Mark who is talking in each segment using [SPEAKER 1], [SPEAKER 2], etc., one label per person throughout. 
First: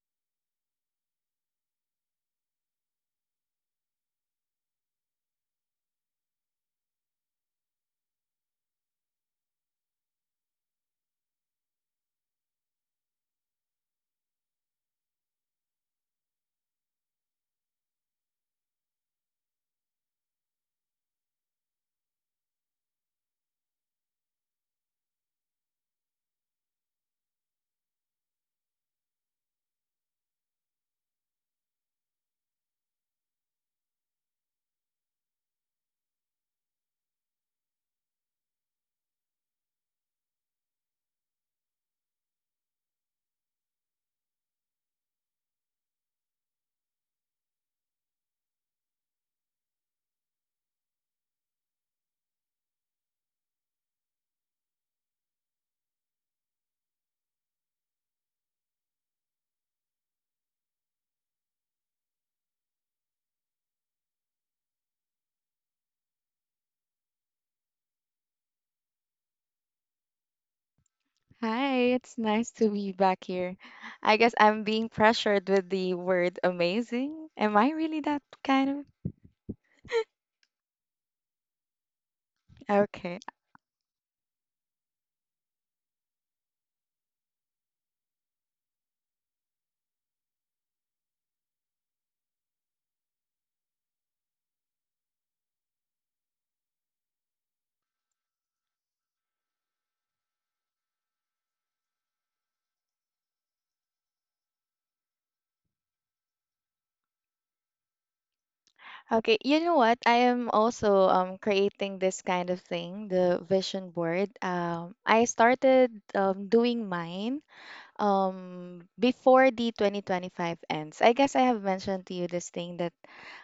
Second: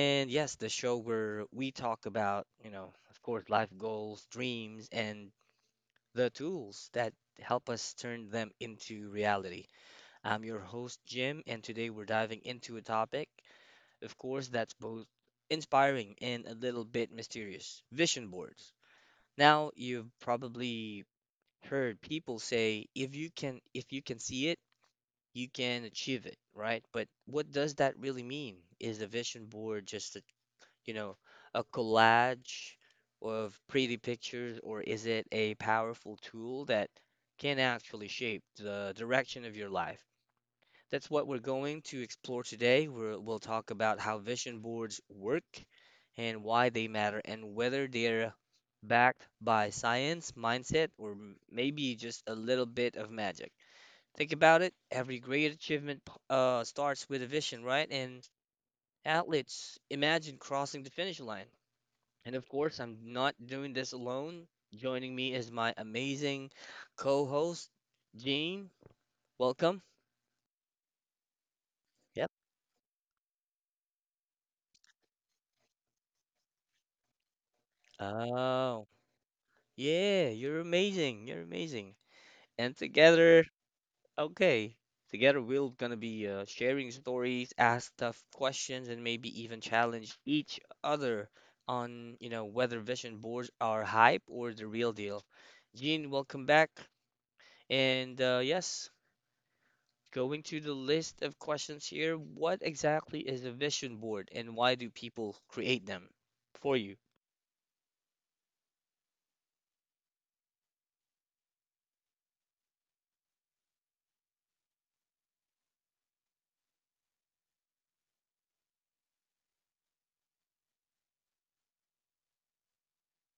[SPEAKER 1] And yes, the show where we talk about, you know, of course, life goals, dreams, and the tools that help us turn them into reality. I'm your host, Jim, and today we're diving into a topic, of course, that's both inspiring and a little bit mysterious vision boards. Now, you've probably heard people say if you can see it you can achieve it, right? But what does that really mean? Is a vision board just a, you know, a collage of pretty pictures, or is it a powerful tool that can actually shape the direction of your life? That's what we're going to explore today. We'll talk about how vision boards work and why they matter and whether they're backed by science, mindset, or maybe just a little bit of magic. Think about it. Every great achievement starts with a vision, right? And athletes imagine crossing the finish line. And of course, I'm not doing this alone. Joining me is my amazing co-host, Jean. Welcome.
[SPEAKER 2] Hi, it's
[SPEAKER 1] Yep.
[SPEAKER 2] nice to be back here. I guess I'm being pressured with the word amazing. Am I really that kind of?
[SPEAKER 1] Oh, yeah, you're amazing. You're amazing. And
[SPEAKER 2] Okay.
[SPEAKER 1] together, okay. Together, we're gonna be sharing stories, ask tough questions, and maybe even challenge each other on, you know, whether vision boards are hype or the real deal. Gene, welcome back. And yes, going to the list of questions here, what exactly is a vision board and why do people create them for you?
[SPEAKER 2] Okay, you know what? I am also creating this kind of thing, the vision board. I started doing mine before the 2025 ends. I guess I have mentioned to you this thing that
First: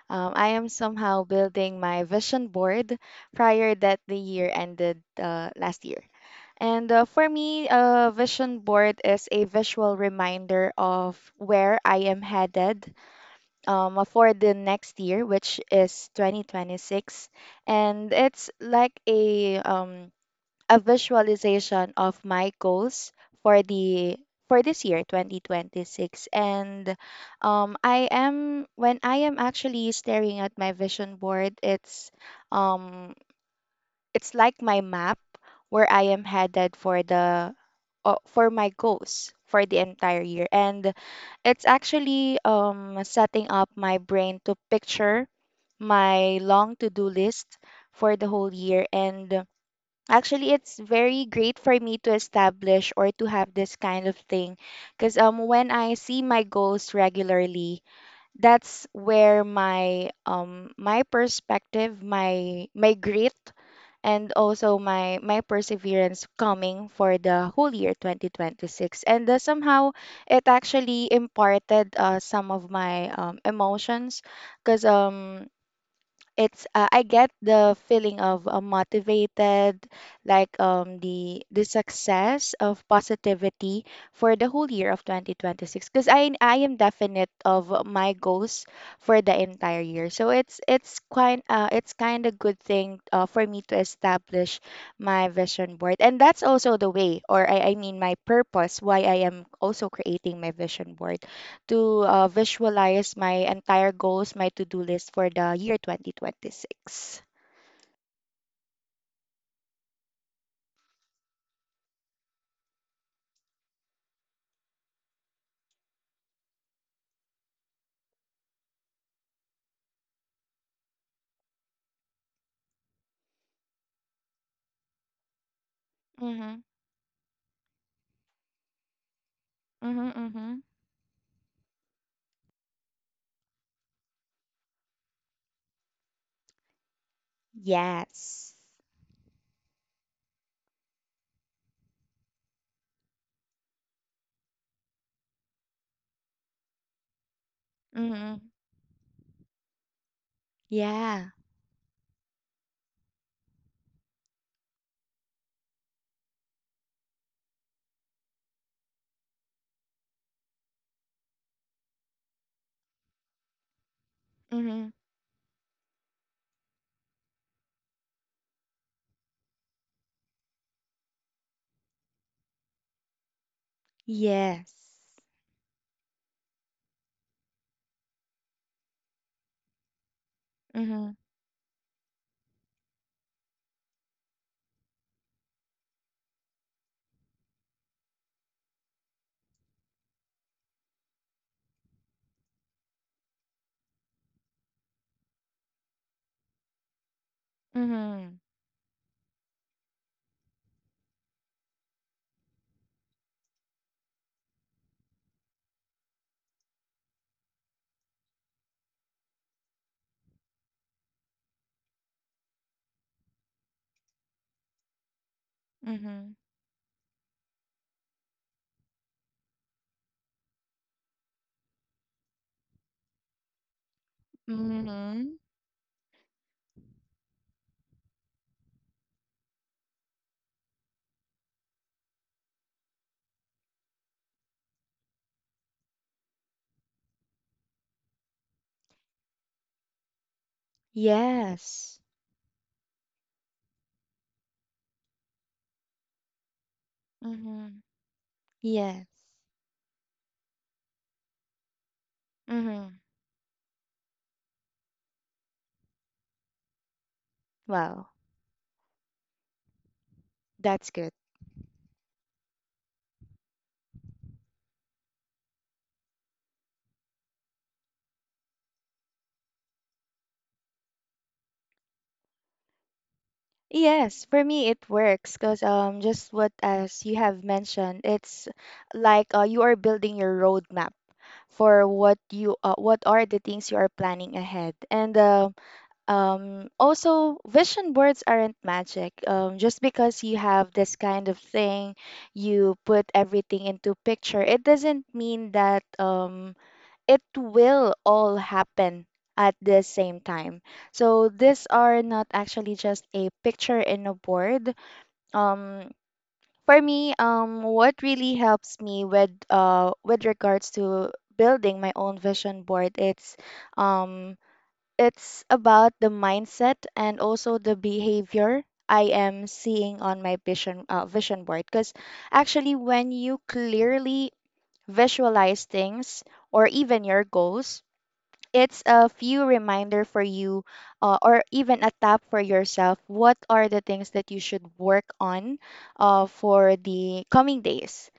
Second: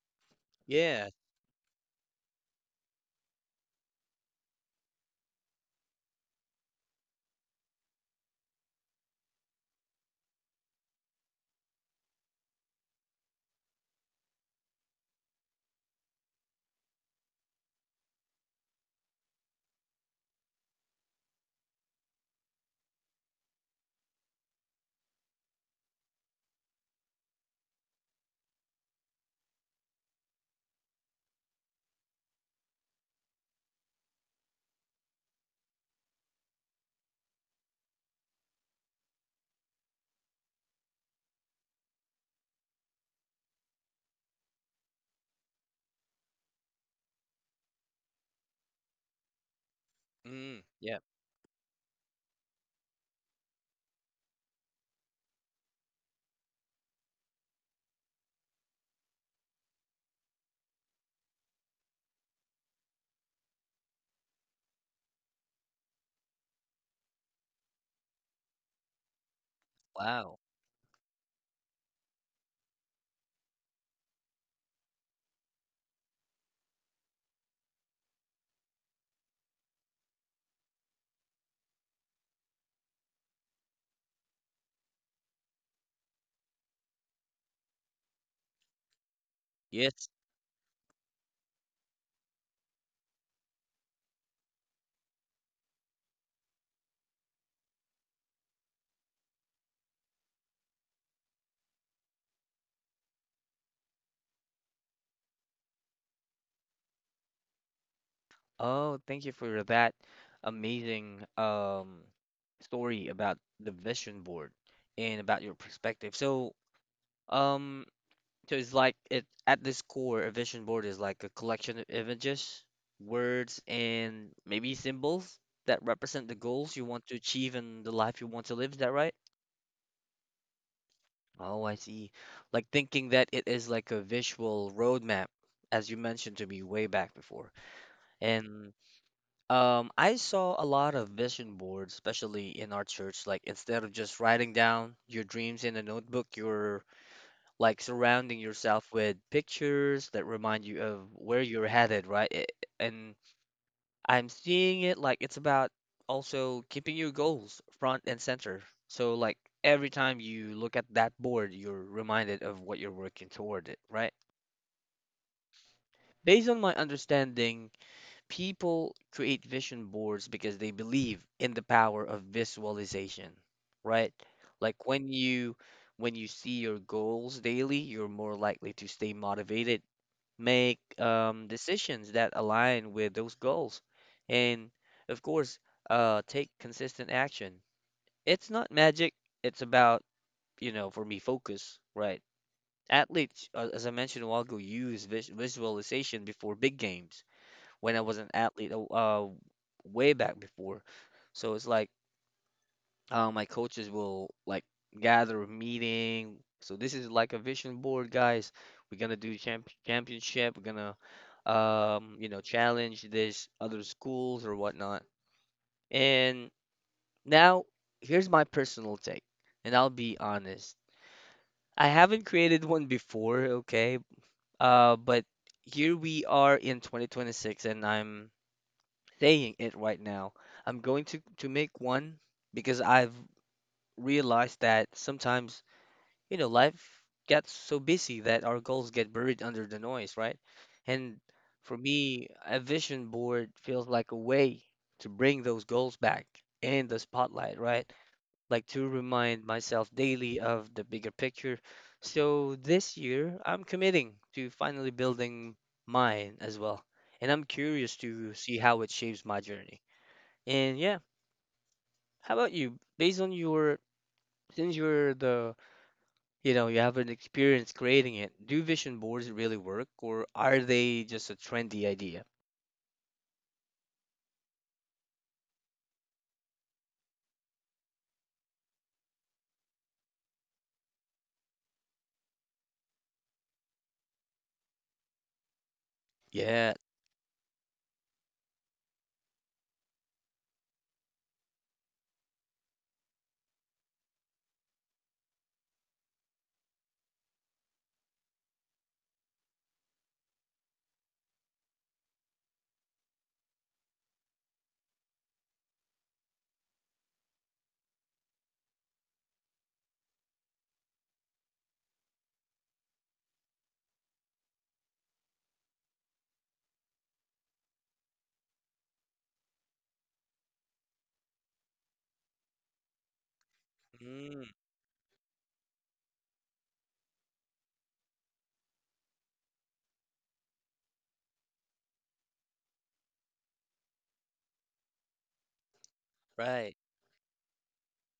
[SPEAKER 2] I am
[SPEAKER 1] Yeah.
[SPEAKER 2] somehow building my vision board prior that the year ended last year. And for me, a vision board is a visual reminder of where I am headed for the next year, which is 2026. And it's like a visualization of my goals for the for this year, 2026. And I am when I am actually staring at my vision board, um it's like my map where I am headed for the for my goals for the entire year, and it's actually setting up my brain to picture my long to-do list for the whole year. And actually
[SPEAKER 1] Mm,
[SPEAKER 2] it's
[SPEAKER 1] yeah.
[SPEAKER 2] very great for me to establish or to have this kind of thing, because when I see my goals regularly, that's where my my perspective, my grit, and also my perseverance coming for the whole year 2026. And somehow
[SPEAKER 1] Wow.
[SPEAKER 2] it actually imparted some of my emotions, because it's I get the feeling of motivated, like the success of positivity for the whole year of 2026, because I am definite of my goals for the entire
[SPEAKER 1] Yes.
[SPEAKER 2] year. So it's quite it's kind of good thing for me to establish my vision board. And that's also the way, or I mean my purpose why I am also creating my vision board, to visualize my entire goals, my to-do list for the year 2026.
[SPEAKER 1] Oh, thank you for that amazing story about the vision board and about your perspective. So, um, so it's like it at this core, a vision board is like a collection of images, words, and maybe symbols that represent the
[SPEAKER 2] Mm-hmm.
[SPEAKER 1] goals you want to achieve and the life you want to live. Is that right?
[SPEAKER 2] Mm-hmm. Mm-hmm.
[SPEAKER 1] Oh, I see. Like thinking that it is like a visual roadmap, as you mentioned to me way back before.
[SPEAKER 2] Yes.
[SPEAKER 1] And I saw a lot of vision boards, especially in our church. Like, instead of just writing down your dreams in a notebook, you're like surrounding
[SPEAKER 2] Mm-hmm.
[SPEAKER 1] yourself with pictures that remind you of
[SPEAKER 2] Yeah.
[SPEAKER 1] where you're headed, right? And I'm seeing it like it's about also keeping your goals front and center. So, like, every time you look at that board, you're reminded of what you're working toward it, right?
[SPEAKER 2] Mm-hmm.
[SPEAKER 1] Based on my understanding, people create vision boards because they believe in the power of visualization, right?
[SPEAKER 2] Yes.
[SPEAKER 1] Like when you see your goals daily, you're more likely to stay motivated, make
[SPEAKER 2] Mm-hmm.
[SPEAKER 1] decisions that align with those goals, and of course, take consistent action. It's not magic. It's about, you know, for me, focus, right? Athletes, as I mentioned a while ago, use visualization before big games when I was an
[SPEAKER 2] Mm-hmm.
[SPEAKER 1] athlete way back before. So it's like my coaches will like gather a meeting. So this is like a vision board, guys. We're gonna do championship. We're gonna you know challenge this other schools or whatnot.
[SPEAKER 2] Mm-hmm.
[SPEAKER 1] And now here's my personal take, and I'll be honest. I haven't created one before, okay? But
[SPEAKER 2] Mm-hmm.
[SPEAKER 1] here we are in 2026, and I'm saying it right now. I'm going to make one because I've realized that sometimes, you know, life gets so busy that our goals get buried under the noise, right? And for
[SPEAKER 2] Yes.
[SPEAKER 1] me, a vision board feels like a way to bring those goals back in the spotlight,
[SPEAKER 2] Mm-hmm.
[SPEAKER 1] right? Like to
[SPEAKER 2] Yes.
[SPEAKER 1] remind myself daily of the bigger picture. So this
[SPEAKER 2] Mm-hmm.
[SPEAKER 1] year, I'm committing to finally building mine as well. And I'm curious
[SPEAKER 2] Wow,
[SPEAKER 1] to see how it shapes my journey. And
[SPEAKER 2] that's
[SPEAKER 1] yeah,
[SPEAKER 2] good.
[SPEAKER 1] how about you? Since you're the, you know, you have an experience creating it, do vision boards really work or are they just a trendy idea?
[SPEAKER 2] Yes, for me it works because just what as you have mentioned, it's like you are building your roadmap for what you what are the things you are planning ahead. And
[SPEAKER 1] Yeah.
[SPEAKER 2] also vision boards aren't magic, just because you have this kind of thing, you put everything into picture, it doesn't mean that it will all happen at the same time. So these are not actually just a picture in a board. um for me, what really helps me with regards to building my own vision board, um it's about the mindset and also the behavior I am seeing on my vision board. Because actually, when you clearly
[SPEAKER 1] Mm,
[SPEAKER 2] visualize things or even your goals, it's a few reminder for you, or even a tap for yourself what are the things that you should work on
[SPEAKER 1] right.
[SPEAKER 2] for the coming days.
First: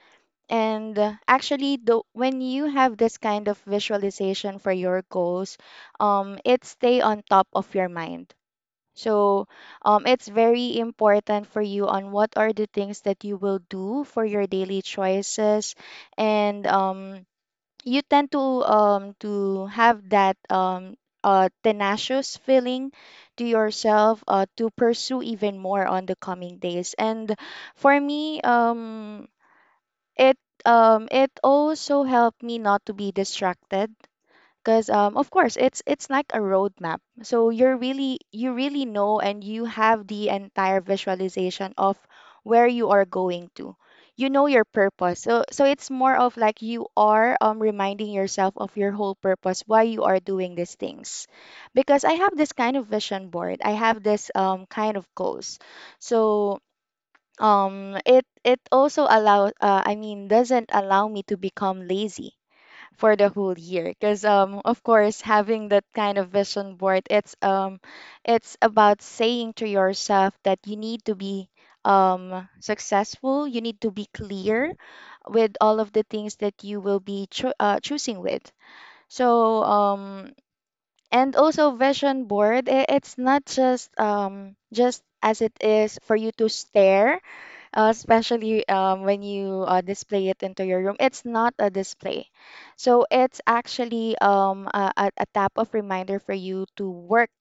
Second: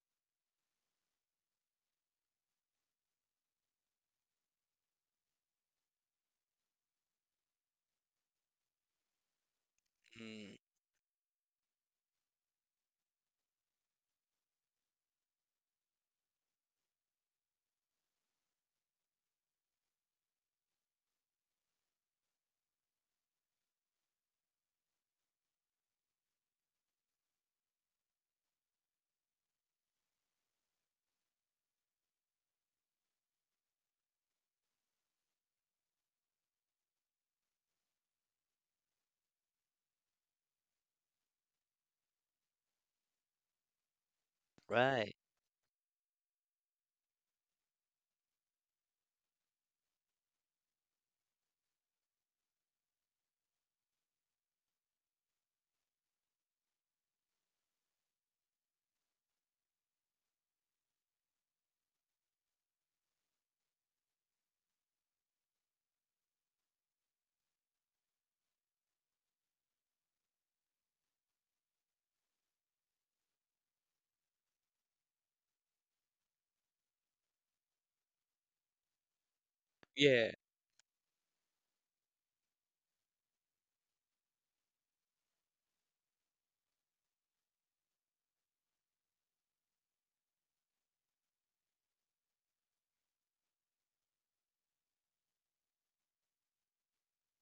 [SPEAKER 2] And actually when you have this kind of visualization for your goals, it stay on top of your mind. So it's
[SPEAKER 1] Mm,
[SPEAKER 2] very important for you on what are the things that you will do for your daily choices. And you tend to have that tenacious feeling to yourself to pursue even more on the coming days. And for me, it it also helped me not to be distracted, because of course it's like a roadmap, so you're really, you really know, and you have the entire visualization of where you are going to, you know your
[SPEAKER 1] right.
[SPEAKER 2] purpose. So it's more of like you are, reminding yourself of your whole purpose why you are doing these things, because I have this kind of vision board, I have this kind of goals. So it also allow I mean doesn't allow me to become lazy for the whole year. Because of course having that kind of vision board, it's about saying to yourself that you need to be successful, you need to be clear with all of the things that you will be choosing with. So
[SPEAKER 1] Yeah.
[SPEAKER 2] and also vision board it's not just just as it is for you to stare, especially when you display it into your room. It's not a display. So it's actually a, a type of reminder for you to work,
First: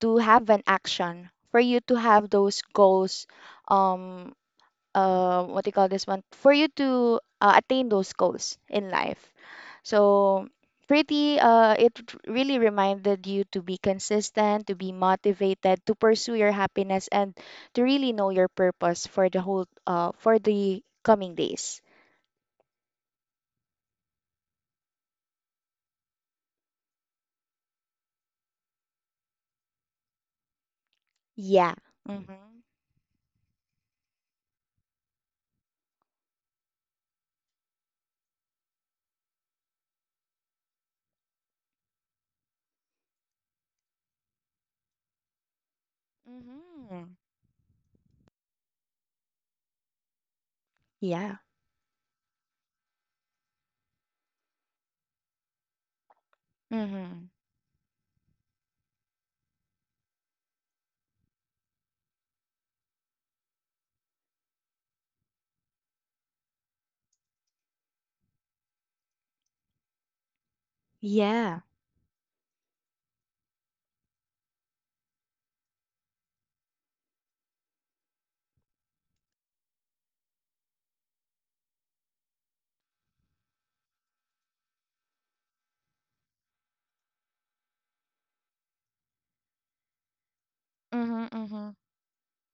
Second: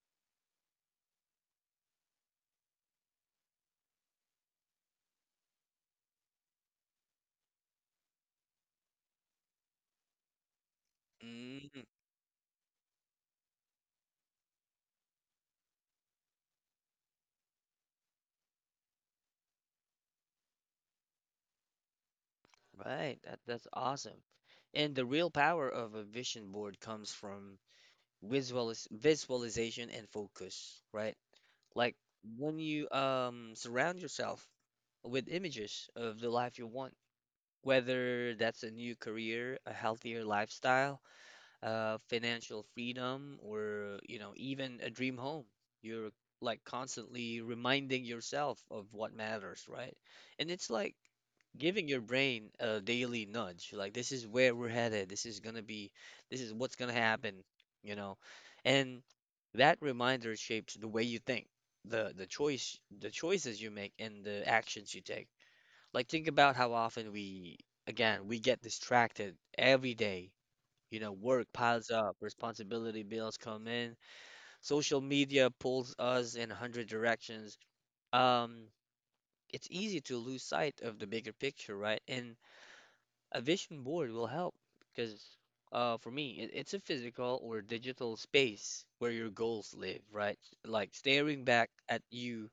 [SPEAKER 2] to have an action, for you to have those goals, um, what do you call this one, for you to attain those goals in life. So pretty
[SPEAKER 1] Mm,
[SPEAKER 2] it really reminded you to be consistent, to be motivated, to pursue your happiness, and to really know your purpose for the whole for the coming days.
[SPEAKER 1] right. That, that's awesome. And the real power of a vision board comes from visualis visualization and focus, right?
[SPEAKER 2] Yeah.
[SPEAKER 1] Like when
[SPEAKER 2] Mm-hmm.
[SPEAKER 1] you surround yourself with images of the life you want. Whether that's a new career, a healthier lifestyle, financial freedom, or you know, even a dream home, you're like
[SPEAKER 2] Mm-hmm.
[SPEAKER 1] constantly reminding yourself of what matters, right? And it's like
[SPEAKER 2] Yeah.
[SPEAKER 1] giving your brain a daily nudge, like this is where we're headed, this is what's gonna
[SPEAKER 2] Mm-hmm.
[SPEAKER 1] happen, you know, and that reminder shapes the way you think, the choice, the choices you make, and the actions you take. Like, think about how often again, we get distracted every day. You know, work
[SPEAKER 2] Yeah.
[SPEAKER 1] piles up, responsibility bills come in, social media pulls us in 100 directions. Um, it's easy to lose sight of the bigger picture, right? And a vision board will help because, for me, it's a physical or digital space where your goals live, right? Like
[SPEAKER 2] Mm-hmm.
[SPEAKER 1] staring
[SPEAKER 2] Mm-hmm.
[SPEAKER 1] back at you,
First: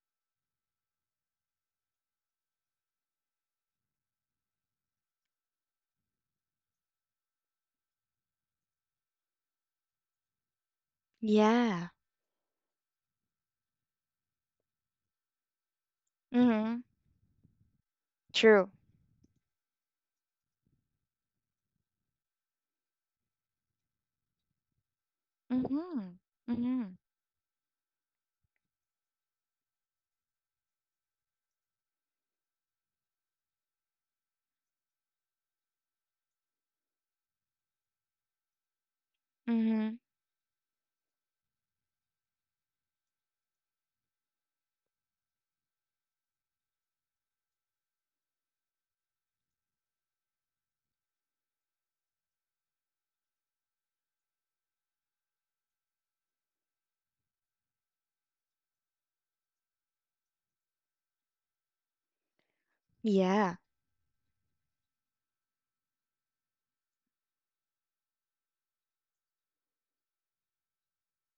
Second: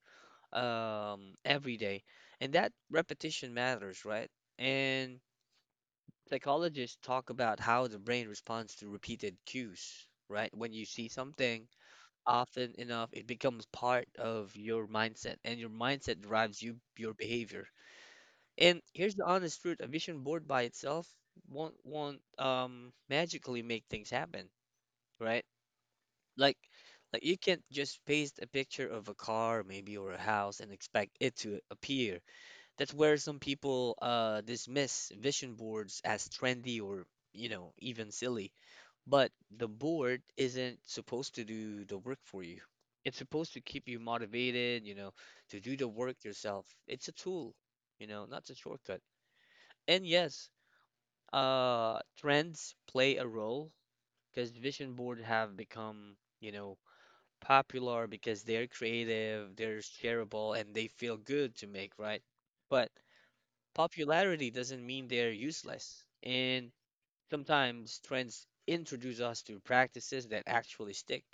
[SPEAKER 1] every day, and that repetition matters, right? And psychologists talk about how the brain responds to repeated cues, right? When you see something
[SPEAKER 2] Yeah.
[SPEAKER 1] often enough, it becomes part of your mindset, and your mindset drives
[SPEAKER 2] Mm-hmm.
[SPEAKER 1] your behavior.
[SPEAKER 2] True.
[SPEAKER 1] And here's the honest truth: a vision board by itself won't magically make things happen, right?
[SPEAKER 2] Mm-hmm.
[SPEAKER 1] Like
[SPEAKER 2] Mm-hmm.
[SPEAKER 1] like you can't just paste a picture of a car maybe or a house and expect it to appear. That's where some people dismiss vision boards as trendy or, you know, even silly. But the
[SPEAKER 2] Mm-hmm.
[SPEAKER 1] board isn't supposed to do the work for you. It's supposed to keep you motivated, you know, to do the work yourself. It's a tool, you know, not a shortcut. And yes, trends play a role because vision board have become, you know, popular because they're creative, they're shareable, and they feel good to make, right? But
[SPEAKER 2] Yeah.
[SPEAKER 1] popularity doesn't mean they're useless, and sometimes trends introduce us to practices that actually stick.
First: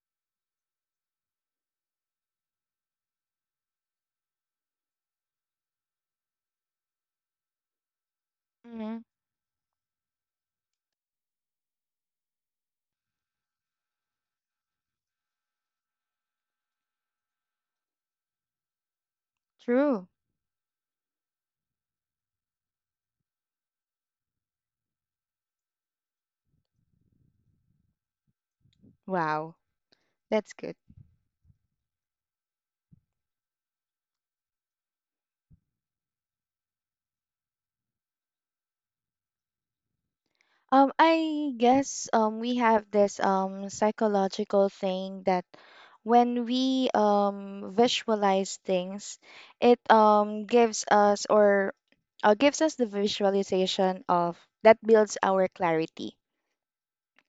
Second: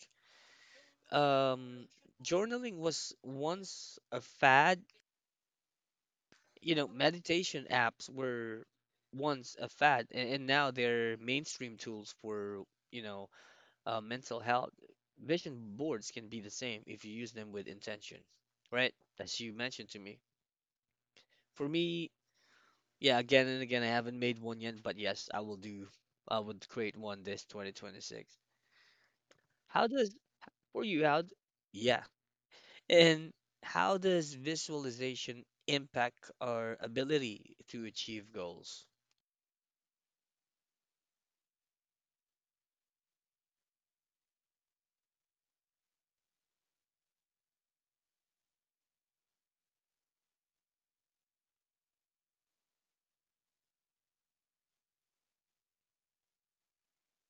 [SPEAKER 1] Um, journaling was once a fad, you know, meditation apps were
[SPEAKER 2] Mm-hmm.
[SPEAKER 1] once a fad, and now they're mainstream tools for, you know, mental health. Vision boards can be the same if you use them with intention, right? As you mentioned to
[SPEAKER 2] True.
[SPEAKER 1] me. For me, yeah, again and again, I haven't made one yet, but yes, I will do. I would create one this 2026.
[SPEAKER 2] Wow,
[SPEAKER 1] How does,
[SPEAKER 2] that's good.
[SPEAKER 1] for you, yeah. And how does visualization impact our ability to achieve goals?
[SPEAKER 2] I guess we have this psychological thing that when we visualize things, it gives us, or gives us the visualization of that builds our clarity.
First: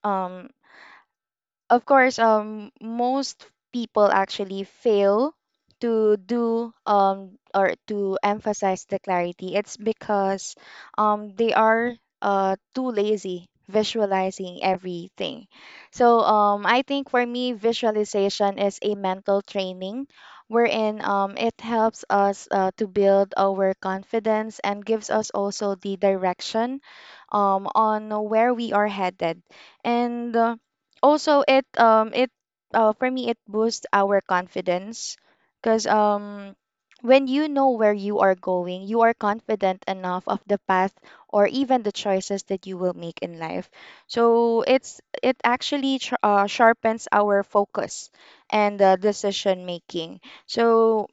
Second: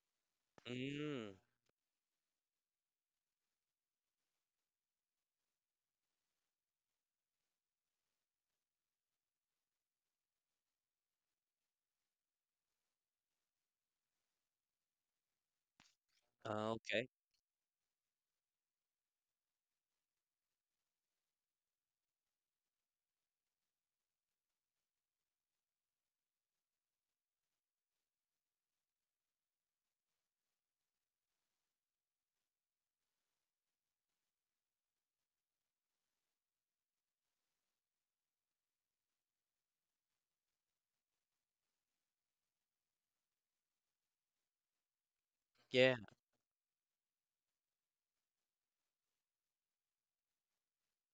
[SPEAKER 2] Um,
[SPEAKER 1] Mm,
[SPEAKER 2] of course most people actually fail to do or to emphasize the clarity, it's because they are too lazy visualizing everything. So
[SPEAKER 1] uh,
[SPEAKER 2] I
[SPEAKER 1] okay.
[SPEAKER 2] think for me visualization is a mental training, wherein it helps us to build our confidence and gives us also the direction on where we are headed. And also it it for me it boosts our confidence, because when you know where you are going, you are confident enough of the path or even the choices that you will make in life. So it's it
[SPEAKER 1] Yeah.
[SPEAKER 2] actually sharpens our focus and decision making. So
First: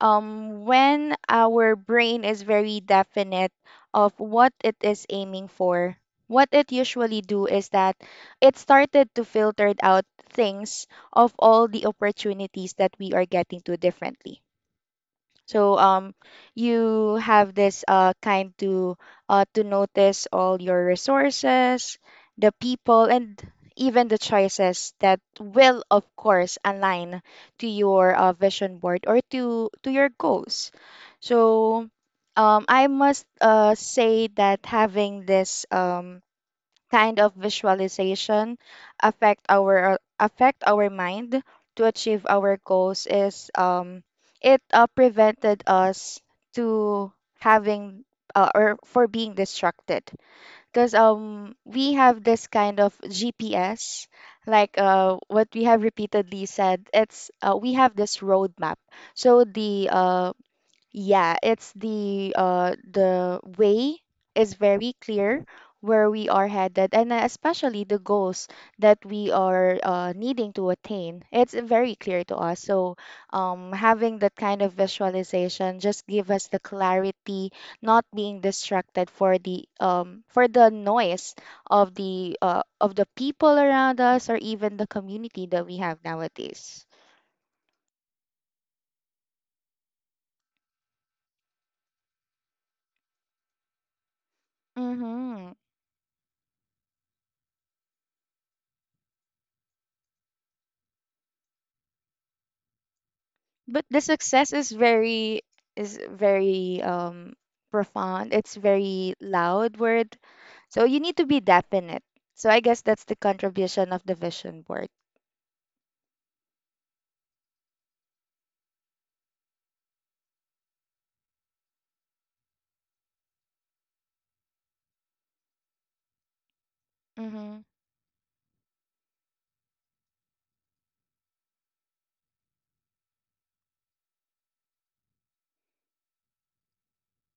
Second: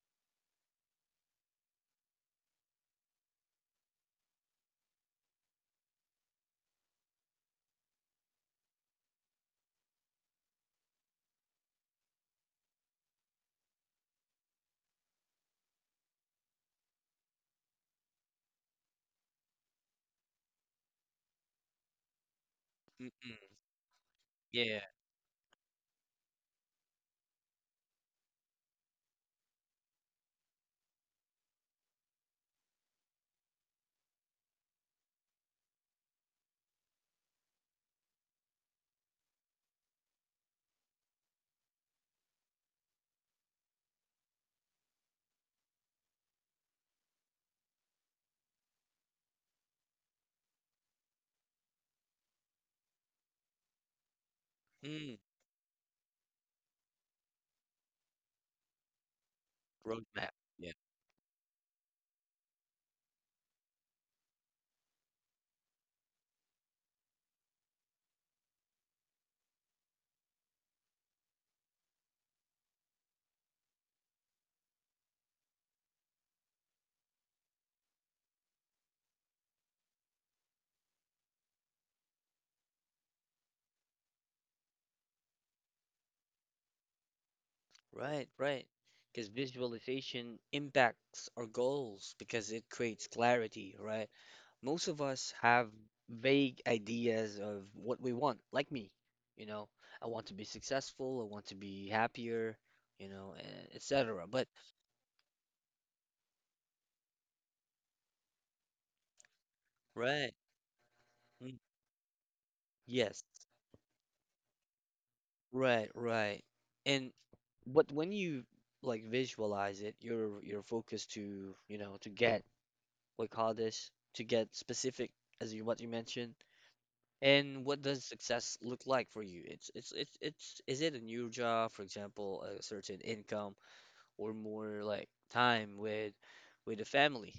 [SPEAKER 2] when our brain is very definite of what it is aiming for, what it usually do is that it started to filter out things of all the opportunities that we are getting to differently. So you have this kind to notice all your resources, the people, and
[SPEAKER 1] Mm-mm.
[SPEAKER 2] even the
[SPEAKER 1] Yeah.
[SPEAKER 2] choices that will, of course, align to your vision board, or to your goals. So I must say that having this kind of visualization affect our mind to achieve our goals is it prevented us to having, or for being distracted, because we have this kind of GPS, like
[SPEAKER 1] Mm,
[SPEAKER 2] what we have repeatedly said, it's we have this roadmap. So the
[SPEAKER 1] roadmap.
[SPEAKER 2] yeah, it's the way is very clear where we are headed, and especially the goals that we are needing to attain. It's very clear to us. So having that kind of visualization just give us the clarity, not being distracted for the noise of the people around us or even the community that we have nowadays.
[SPEAKER 1] Right, right. Because visualization impacts our goals because it creates clarity, right? Most of us
[SPEAKER 2] Mm-hmm.
[SPEAKER 1] have vague ideas of what we want, like me. You know, I want to be successful, I want to be happier, you know,
[SPEAKER 2] But the
[SPEAKER 1] etc. But
[SPEAKER 2] success is very profound, it's very loud word.
[SPEAKER 1] right,
[SPEAKER 2] So you need to be
[SPEAKER 1] mm,
[SPEAKER 2] definite. So I guess that's the
[SPEAKER 1] yes,
[SPEAKER 2] contribution of the vision board.
[SPEAKER 1] right, right. And but when you like visualize it, you're focused to, you know, to get what we call this, to get specific as you what you mentioned.
[SPEAKER 2] Mm-hmm.
[SPEAKER 1] And what does success look like for you? It's is it a new job, for example, a certain income, or more like time with the family?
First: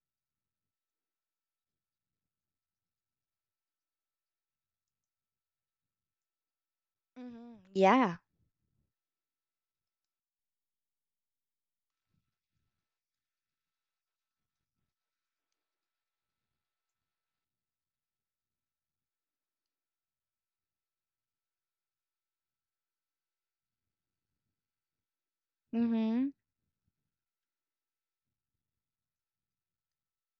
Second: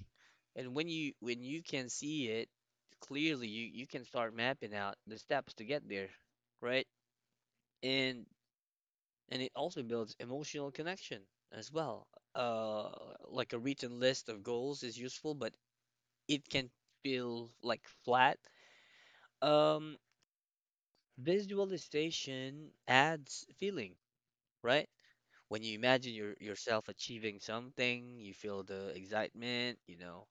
[SPEAKER 1] And when you can see it clearly, you can start mapping out the steps to get there, right?
[SPEAKER 2] Mm-hmm. Yeah.
[SPEAKER 1] And and it also builds emotional connection as well. Uh, like a written list of goals is useful, but it can feel like flat. Um. Visualization adds feeling, right? When you imagine
[SPEAKER 2] Mm-hmm.
[SPEAKER 1] yourself achieving something, you feel the excitement, you know,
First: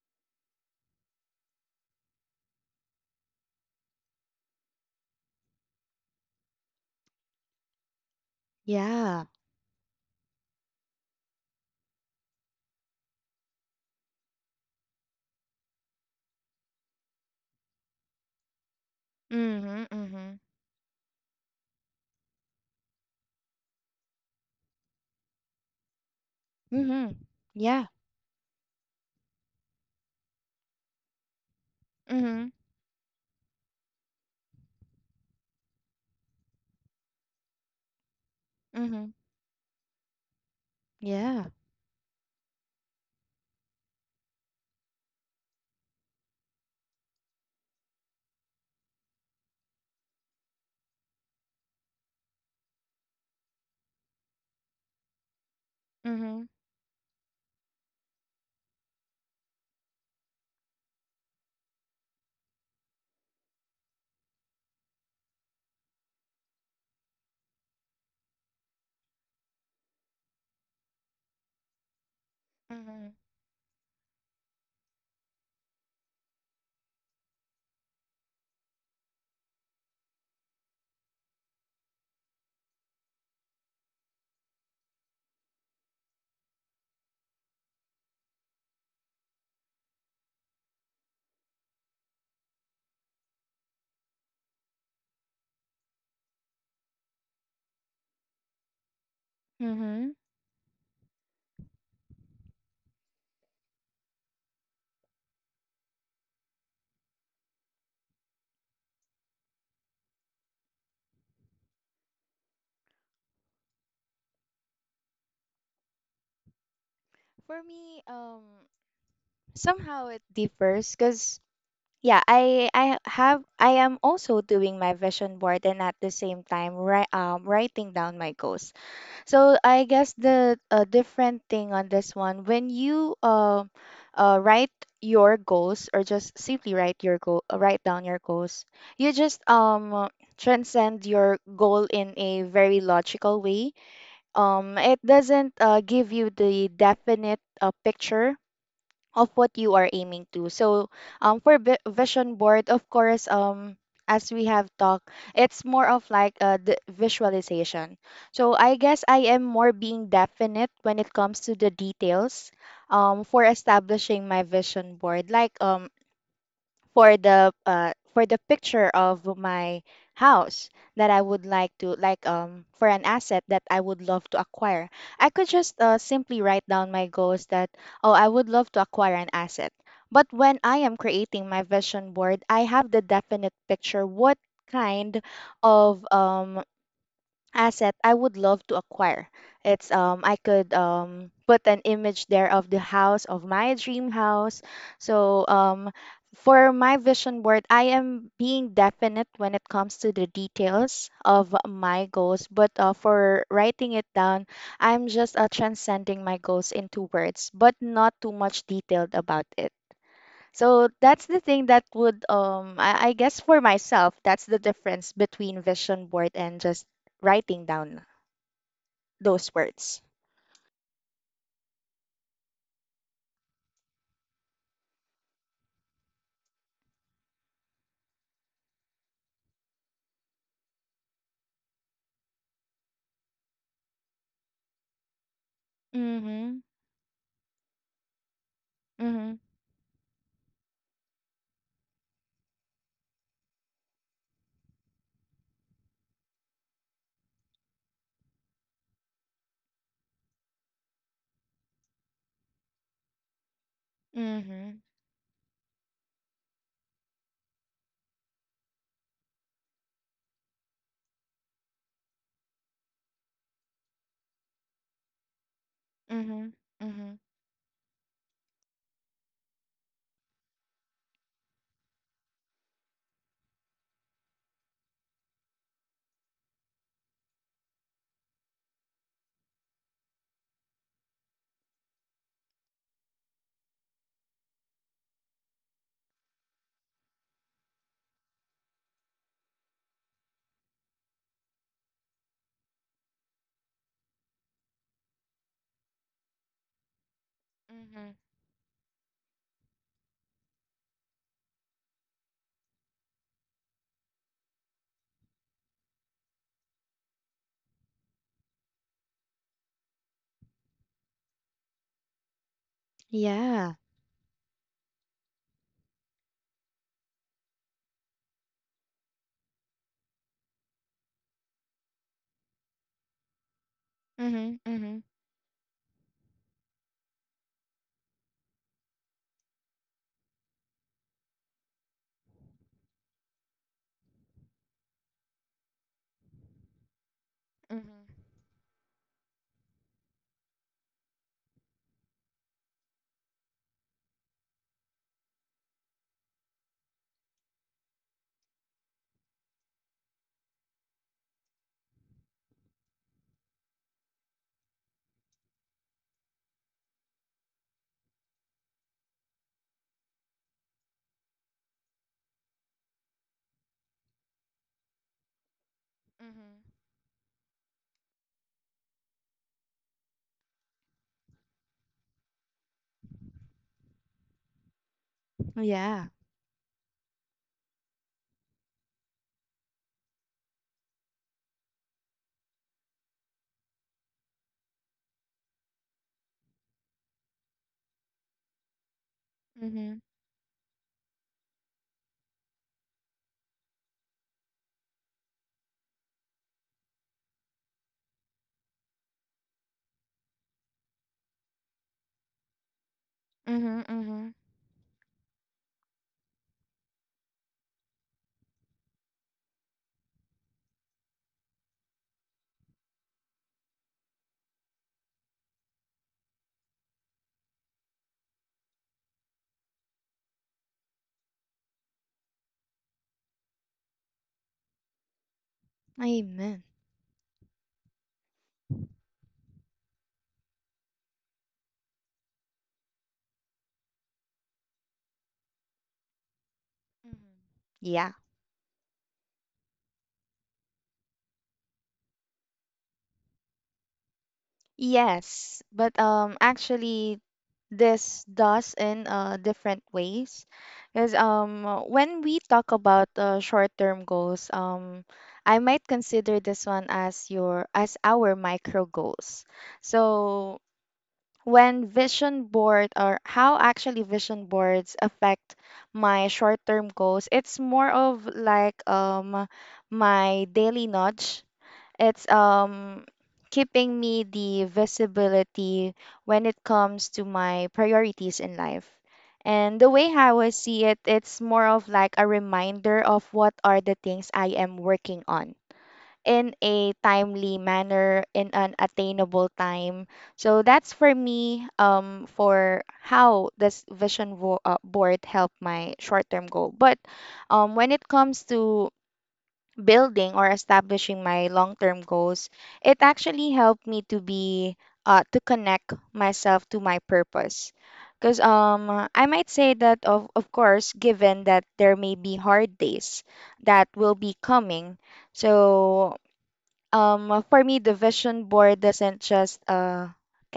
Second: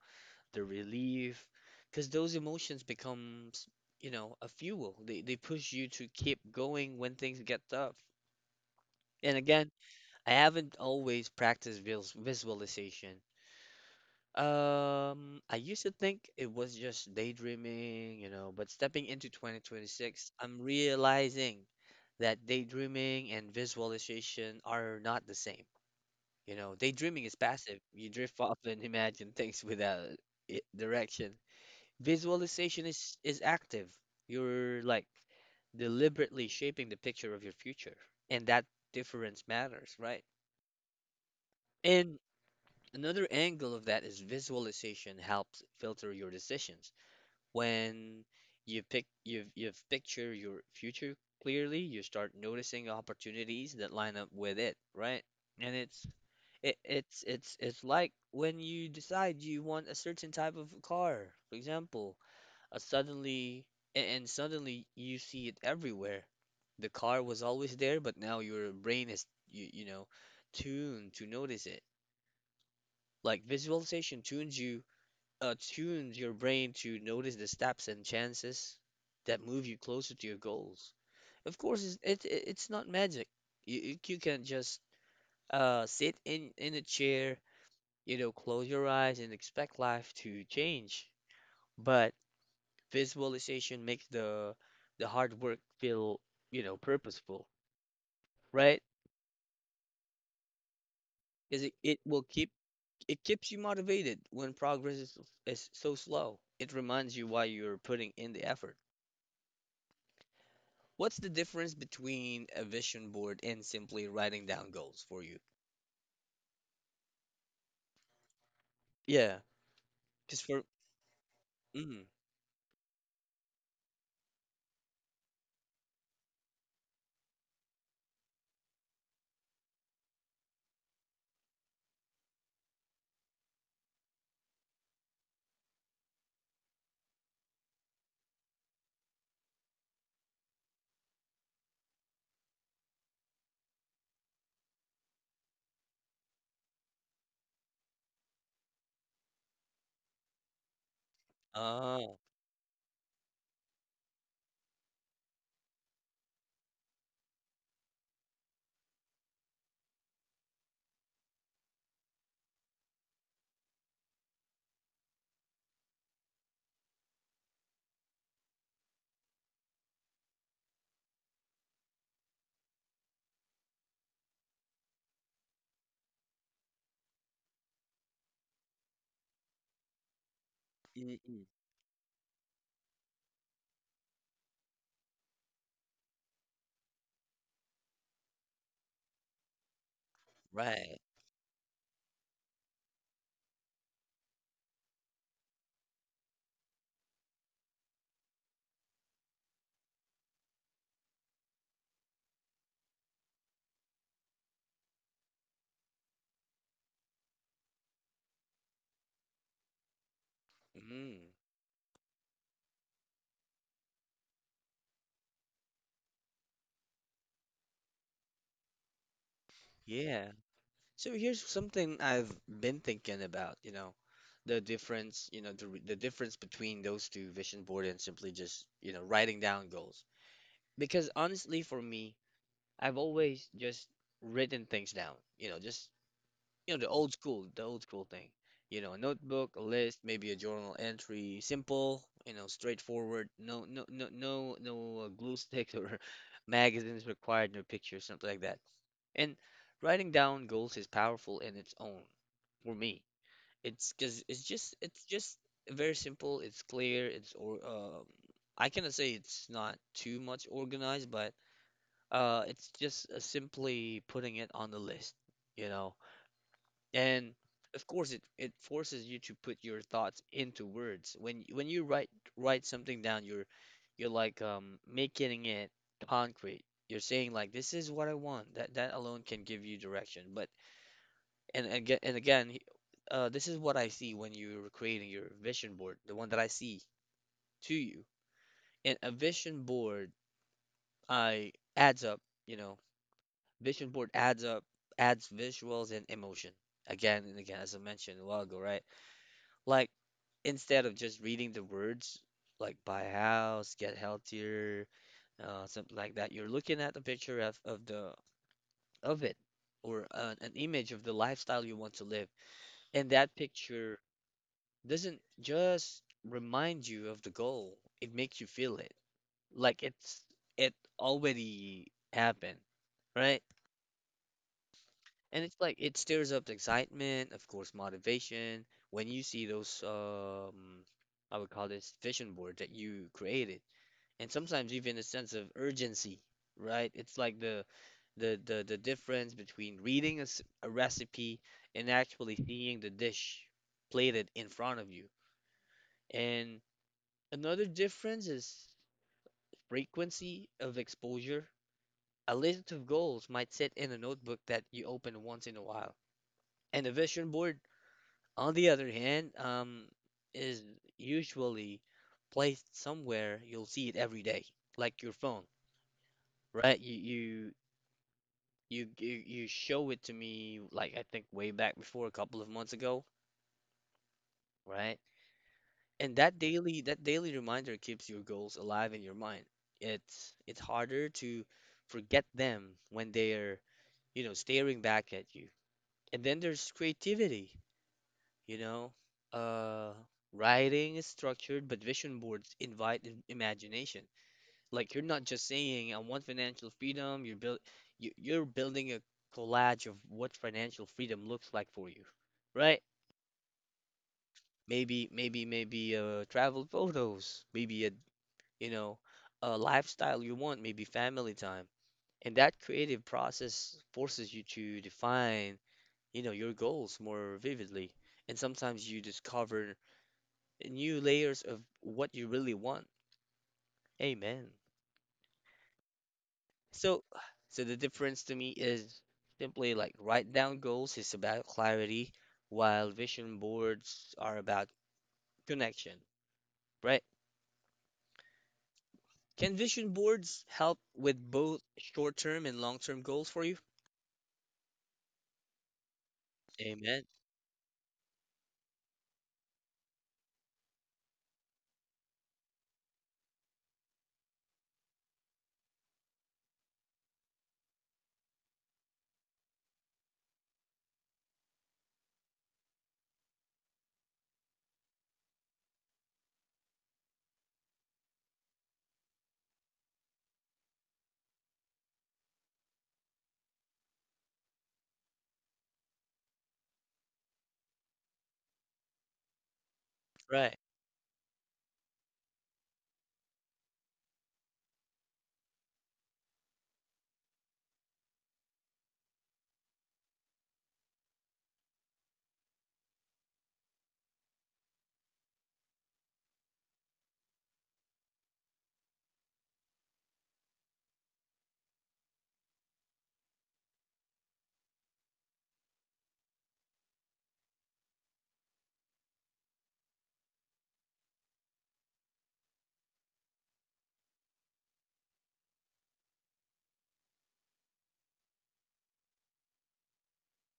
[SPEAKER 1] the relief, because those emotions becomes, you know, a fuel. They push you to keep going when things get tough.
[SPEAKER 2] Yeah.
[SPEAKER 1] And again, I haven't always practiced visualization. I used to think it was just daydreaming, you know, but stepping into
[SPEAKER 2] Mm-hmm.
[SPEAKER 1] 2026,
[SPEAKER 2] Mm-hmm.
[SPEAKER 1] I'm realizing that daydreaming and visualization are not the same. You know,
[SPEAKER 2] Mm-hmm.
[SPEAKER 1] daydreaming is passive.
[SPEAKER 2] Yeah.
[SPEAKER 1] You drift off and imagine things without direction.
[SPEAKER 2] Mm-hmm.
[SPEAKER 1] Visualization is active. You're like deliberately shaping the picture of your future, and that
[SPEAKER 2] Mm-hmm.
[SPEAKER 1] difference matters, right?
[SPEAKER 2] Yeah.
[SPEAKER 1] And another angle of that is visualization helps filter your decisions. When you pick you've picture your future clearly, you start noticing opportunities that line up with it, right? And it's
[SPEAKER 2] Mm-hmm.
[SPEAKER 1] it, it's like when you decide you want a certain type of car, for example, a suddenly and suddenly you see it everywhere. The car was always there, but now your brain is you know tuned to notice it.
[SPEAKER 2] Mm-hmm.
[SPEAKER 1] Like visualization tunes your brain to notice the steps and chances that move you closer to your goals. Of course, it's not magic. You can just sit in a chair, you know, close your eyes and expect life to change. But visualization makes the hard work feel, you know, purposeful, right?
[SPEAKER 2] Mm-hmm.
[SPEAKER 1] Because it keeps you motivated when progress is so slow. It reminds you why you're putting in the effort. What's the difference between a vision board and simply writing down goals for you?
[SPEAKER 2] For me,
[SPEAKER 1] Yeah.
[SPEAKER 2] somehow it
[SPEAKER 1] Because for
[SPEAKER 2] differs because
[SPEAKER 1] mm,
[SPEAKER 2] yeah, I have I am also doing my vision board and at the same time writing down my goals. So I guess the different thing on this one, when you write your goals or just simply write your goal write down your goals, you just transcend your goal in a very logical way. It doesn't give you the definite picture of what you are aiming to. So, for
[SPEAKER 1] ah,
[SPEAKER 2] vision board, of course, as we have talked, it's more of like the visualization. So I guess I am more being definite when it comes to the details, for establishing my vision board. Like, for the picture of my house that I would like to, like for an asset that I would love to acquire. I could just simply write down my goals that, oh, I would love to acquire an asset. But when I am
[SPEAKER 1] mm-mm,
[SPEAKER 2] creating my vision board, I have the definite picture what kind of asset I would love to acquire. It's I could
[SPEAKER 1] right,
[SPEAKER 2] put an image there of the house of my dream house. So for my vision board, I am being definite when it comes to the details of my goals, but for writing it down, I'm just transcending my goals into words, but not too much detailed about it. So that's
[SPEAKER 1] mm,
[SPEAKER 2] the thing that would, I guess for myself, that's the difference between vision board and just writing down those words.
[SPEAKER 1] yeah. So here's something I've been thinking about, the difference, the the difference between those two, vision board and simply just, writing down goals. Because honestly, for me, I've always just written things down, you know, just.
[SPEAKER 2] Mm-hmm.
[SPEAKER 1] You know, the old school thing. You know, a
[SPEAKER 2] Mm-hmm.
[SPEAKER 1] notebook, a list, maybe a journal entry, simple, you know, straightforward. No, no, no, no, no glue sticks or magazines required, no pictures, something like that. And writing down goals is powerful in its own for me. It's because
[SPEAKER 2] Mm-hmm.
[SPEAKER 1] it's just very simple. It's clear. It's or I cannot say it's not too much organized, but it's just simply putting it on the list. You know,
[SPEAKER 2] Mm-hmm. Mm-hmm.
[SPEAKER 1] and of course, it forces you to put your thoughts into words. When you write something down, you're you're making it concrete. You're saying like this is what I want. That alone can give you direction. But and again, this is what I see when you're creating your vision board, the one that I see to you. And a vision board, I adds up. You know, vision board adds up, adds visuals and emotion. Again and again, as I mentioned
[SPEAKER 2] Mm-hmm.
[SPEAKER 1] a while ago, right? Like instead of just reading the words like buy a house, get healthier, something like that, you're looking at the picture of the of it, or an image of the lifestyle you want to live. And that
[SPEAKER 2] Yeah.
[SPEAKER 1] picture doesn't just remind you of the goal, it makes you feel it. Like it already happened, right?
[SPEAKER 2] Mm-hmm. Mm-hmm.
[SPEAKER 1] And it's like it stirs up the excitement, of course, motivation when you see those. I would call this vision board that you created, and sometimes even a sense of urgency, right? It's like
[SPEAKER 2] Mm-hmm.
[SPEAKER 1] the difference between reading a recipe and actually seeing the dish plated in front of you. And another difference is frequency of exposure. A list of goals might sit in a notebook that you open once in a while, and a vision board, on the other hand, is usually placed somewhere you'll see it every day, like your phone,
[SPEAKER 2] Mm-hmm.
[SPEAKER 1] right? You show it to me like, I think way back before a couple of months ago, right?
[SPEAKER 2] Yeah.
[SPEAKER 1] And that daily reminder keeps your goals alive in your mind. It's harder to forget them when they're, you know, staring back at you. And then there's creativity, you know. Uh,
[SPEAKER 2] Mm-hmm.
[SPEAKER 1] Writing is structured, but vision boards invite imagination. Like you're not just saying I want financial freedom, you, you're building a collage of what financial freedom looks like for you, right?
[SPEAKER 2] Mm-hmm. Mm-hmm.
[SPEAKER 1] Maybe travel photos, maybe a, you know, a lifestyle you want, maybe family time. And that creative process forces you to define, you know, your goals more vividly. And sometimes you discover new layers of what you really want. Amen.
[SPEAKER 2] Amen.
[SPEAKER 1] So, so the difference to me is simply like, write down goals is about clarity, while vision boards are about connection, right?
[SPEAKER 2] Mm-hmm. Yeah.
[SPEAKER 1] Can vision boards help with both short-term and long-term goals for you?
[SPEAKER 2] Yes, but
[SPEAKER 1] Amen.
[SPEAKER 2] actually this does in different ways. Because when we talk about short-term goals, I might consider this one as your as our micro goals. So when vision board or how actually vision boards affect my short-term goals, it's more of like my daily nudge, it's keeping me the visibility when it comes to my priorities in life. And the way how I
[SPEAKER 1] Right.
[SPEAKER 2] see it, it's more of like a reminder of what are the things I am working on in a timely manner, in an attainable time. So that's for me, for how this board help my short-term goal. But when it comes to building or establishing my long-term goals, it actually helped me to be to connect myself to my purpose. Because I might say that of course, given that there may be hard days that will be coming, so for me, the vision board doesn't just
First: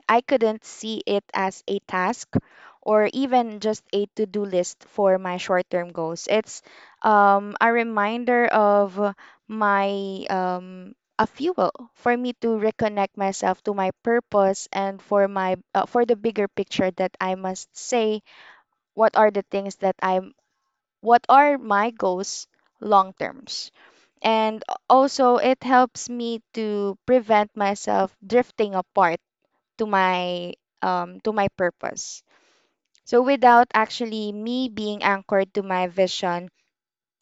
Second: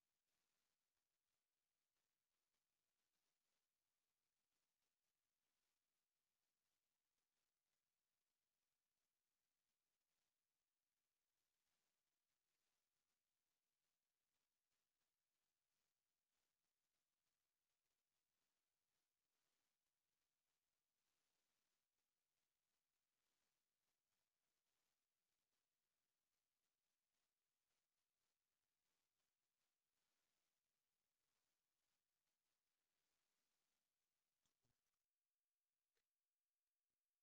[SPEAKER 2] I couldn't see it as a task or even just a to do list for my short term goals. It's a reminder of my a fuel for me to reconnect myself to my purpose and for my, for the bigger picture, that I must say what are the things that I'm what are my goals long terms, and also it helps me to prevent myself drifting apart to my, to my purpose. So without actually me being anchored to my vision,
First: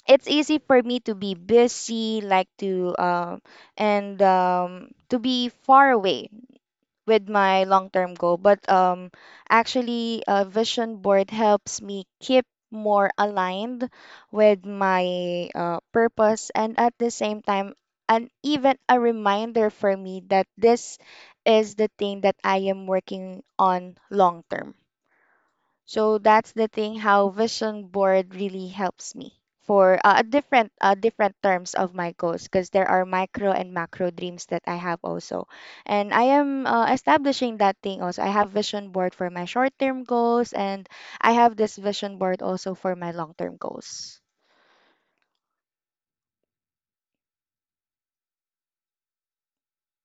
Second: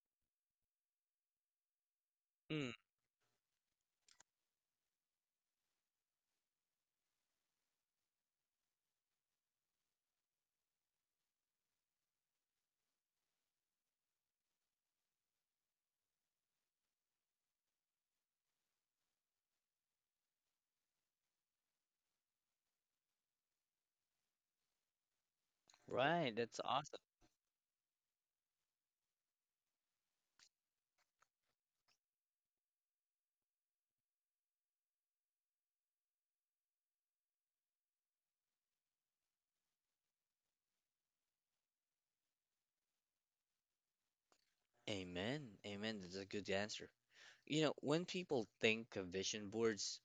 [SPEAKER 2] it's easy for me to be busy, like
[SPEAKER 1] Mm,
[SPEAKER 2] to and to be far away with my long-term goal. But actually, a vision board helps me keep more aligned with my, purpose, and at the same time, and even a reminder for me that this is the thing that I am working on long term. So
[SPEAKER 1] right.
[SPEAKER 2] that's
[SPEAKER 1] That's
[SPEAKER 2] the thing
[SPEAKER 1] awesome.
[SPEAKER 2] how vision board really helps me for, a different, different terms of my goals, because there are micro and macro dreams that I have also. And I am establishing that thing also. I have vision board for my short-term goals and I have this vision board also for my long-term goals.
[SPEAKER 1] Amen. Amen. That's a good answer. You know, when people think of vision boards,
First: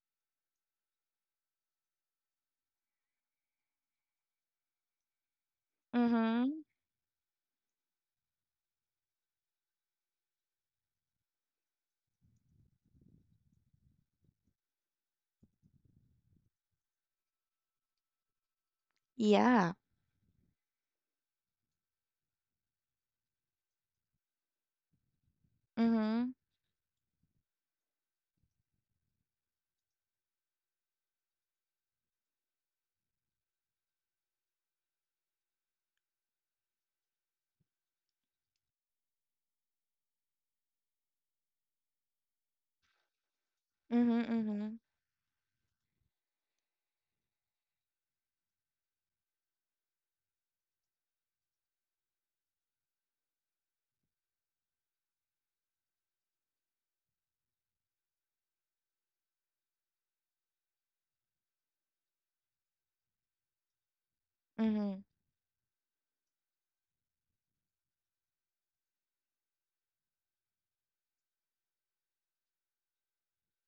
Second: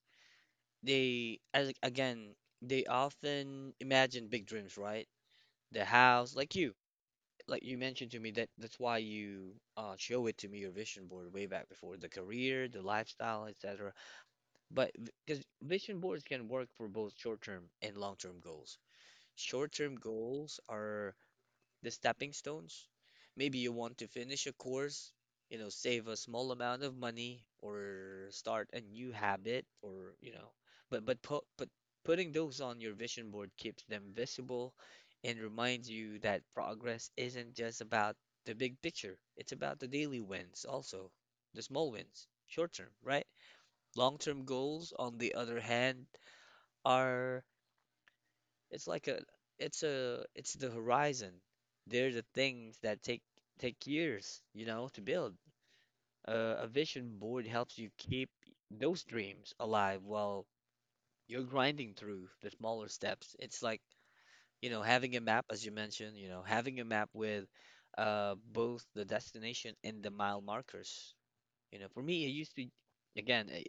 [SPEAKER 1] they, as again, they often imagine big dreams, right? The house,
[SPEAKER 2] Mhm.
[SPEAKER 1] like you mentioned to me that that's why you show it to me your vision board way back before, the career, the lifestyle, etc. But because vision boards can work for both short-term and long-term goals.
[SPEAKER 2] Yeah.
[SPEAKER 1] Short-term goals are the stepping stones. Maybe you want to finish a course, you know, save a
[SPEAKER 2] Mhm.
[SPEAKER 1] small amount of money or start a new habit, or, you know, but putting those on your vision board keeps them visible, and reminds you that progress isn't just about the big picture. It's about the daily wins also, the small wins, short term, right?
[SPEAKER 2] Mhm.
[SPEAKER 1] Long-term
[SPEAKER 2] Mhm.
[SPEAKER 1] goals, on the other hand, are, it's like a, it's the horizon. They're the things that take years, you know, to build. A vision board helps you keep those dreams alive while you're grinding through the smaller steps. It's like, you know,
[SPEAKER 2] Mhm.
[SPEAKER 1] having a map, as you mentioned, you know, having a map with both the destination and the mile markers. You know, for me, it used to, again, I,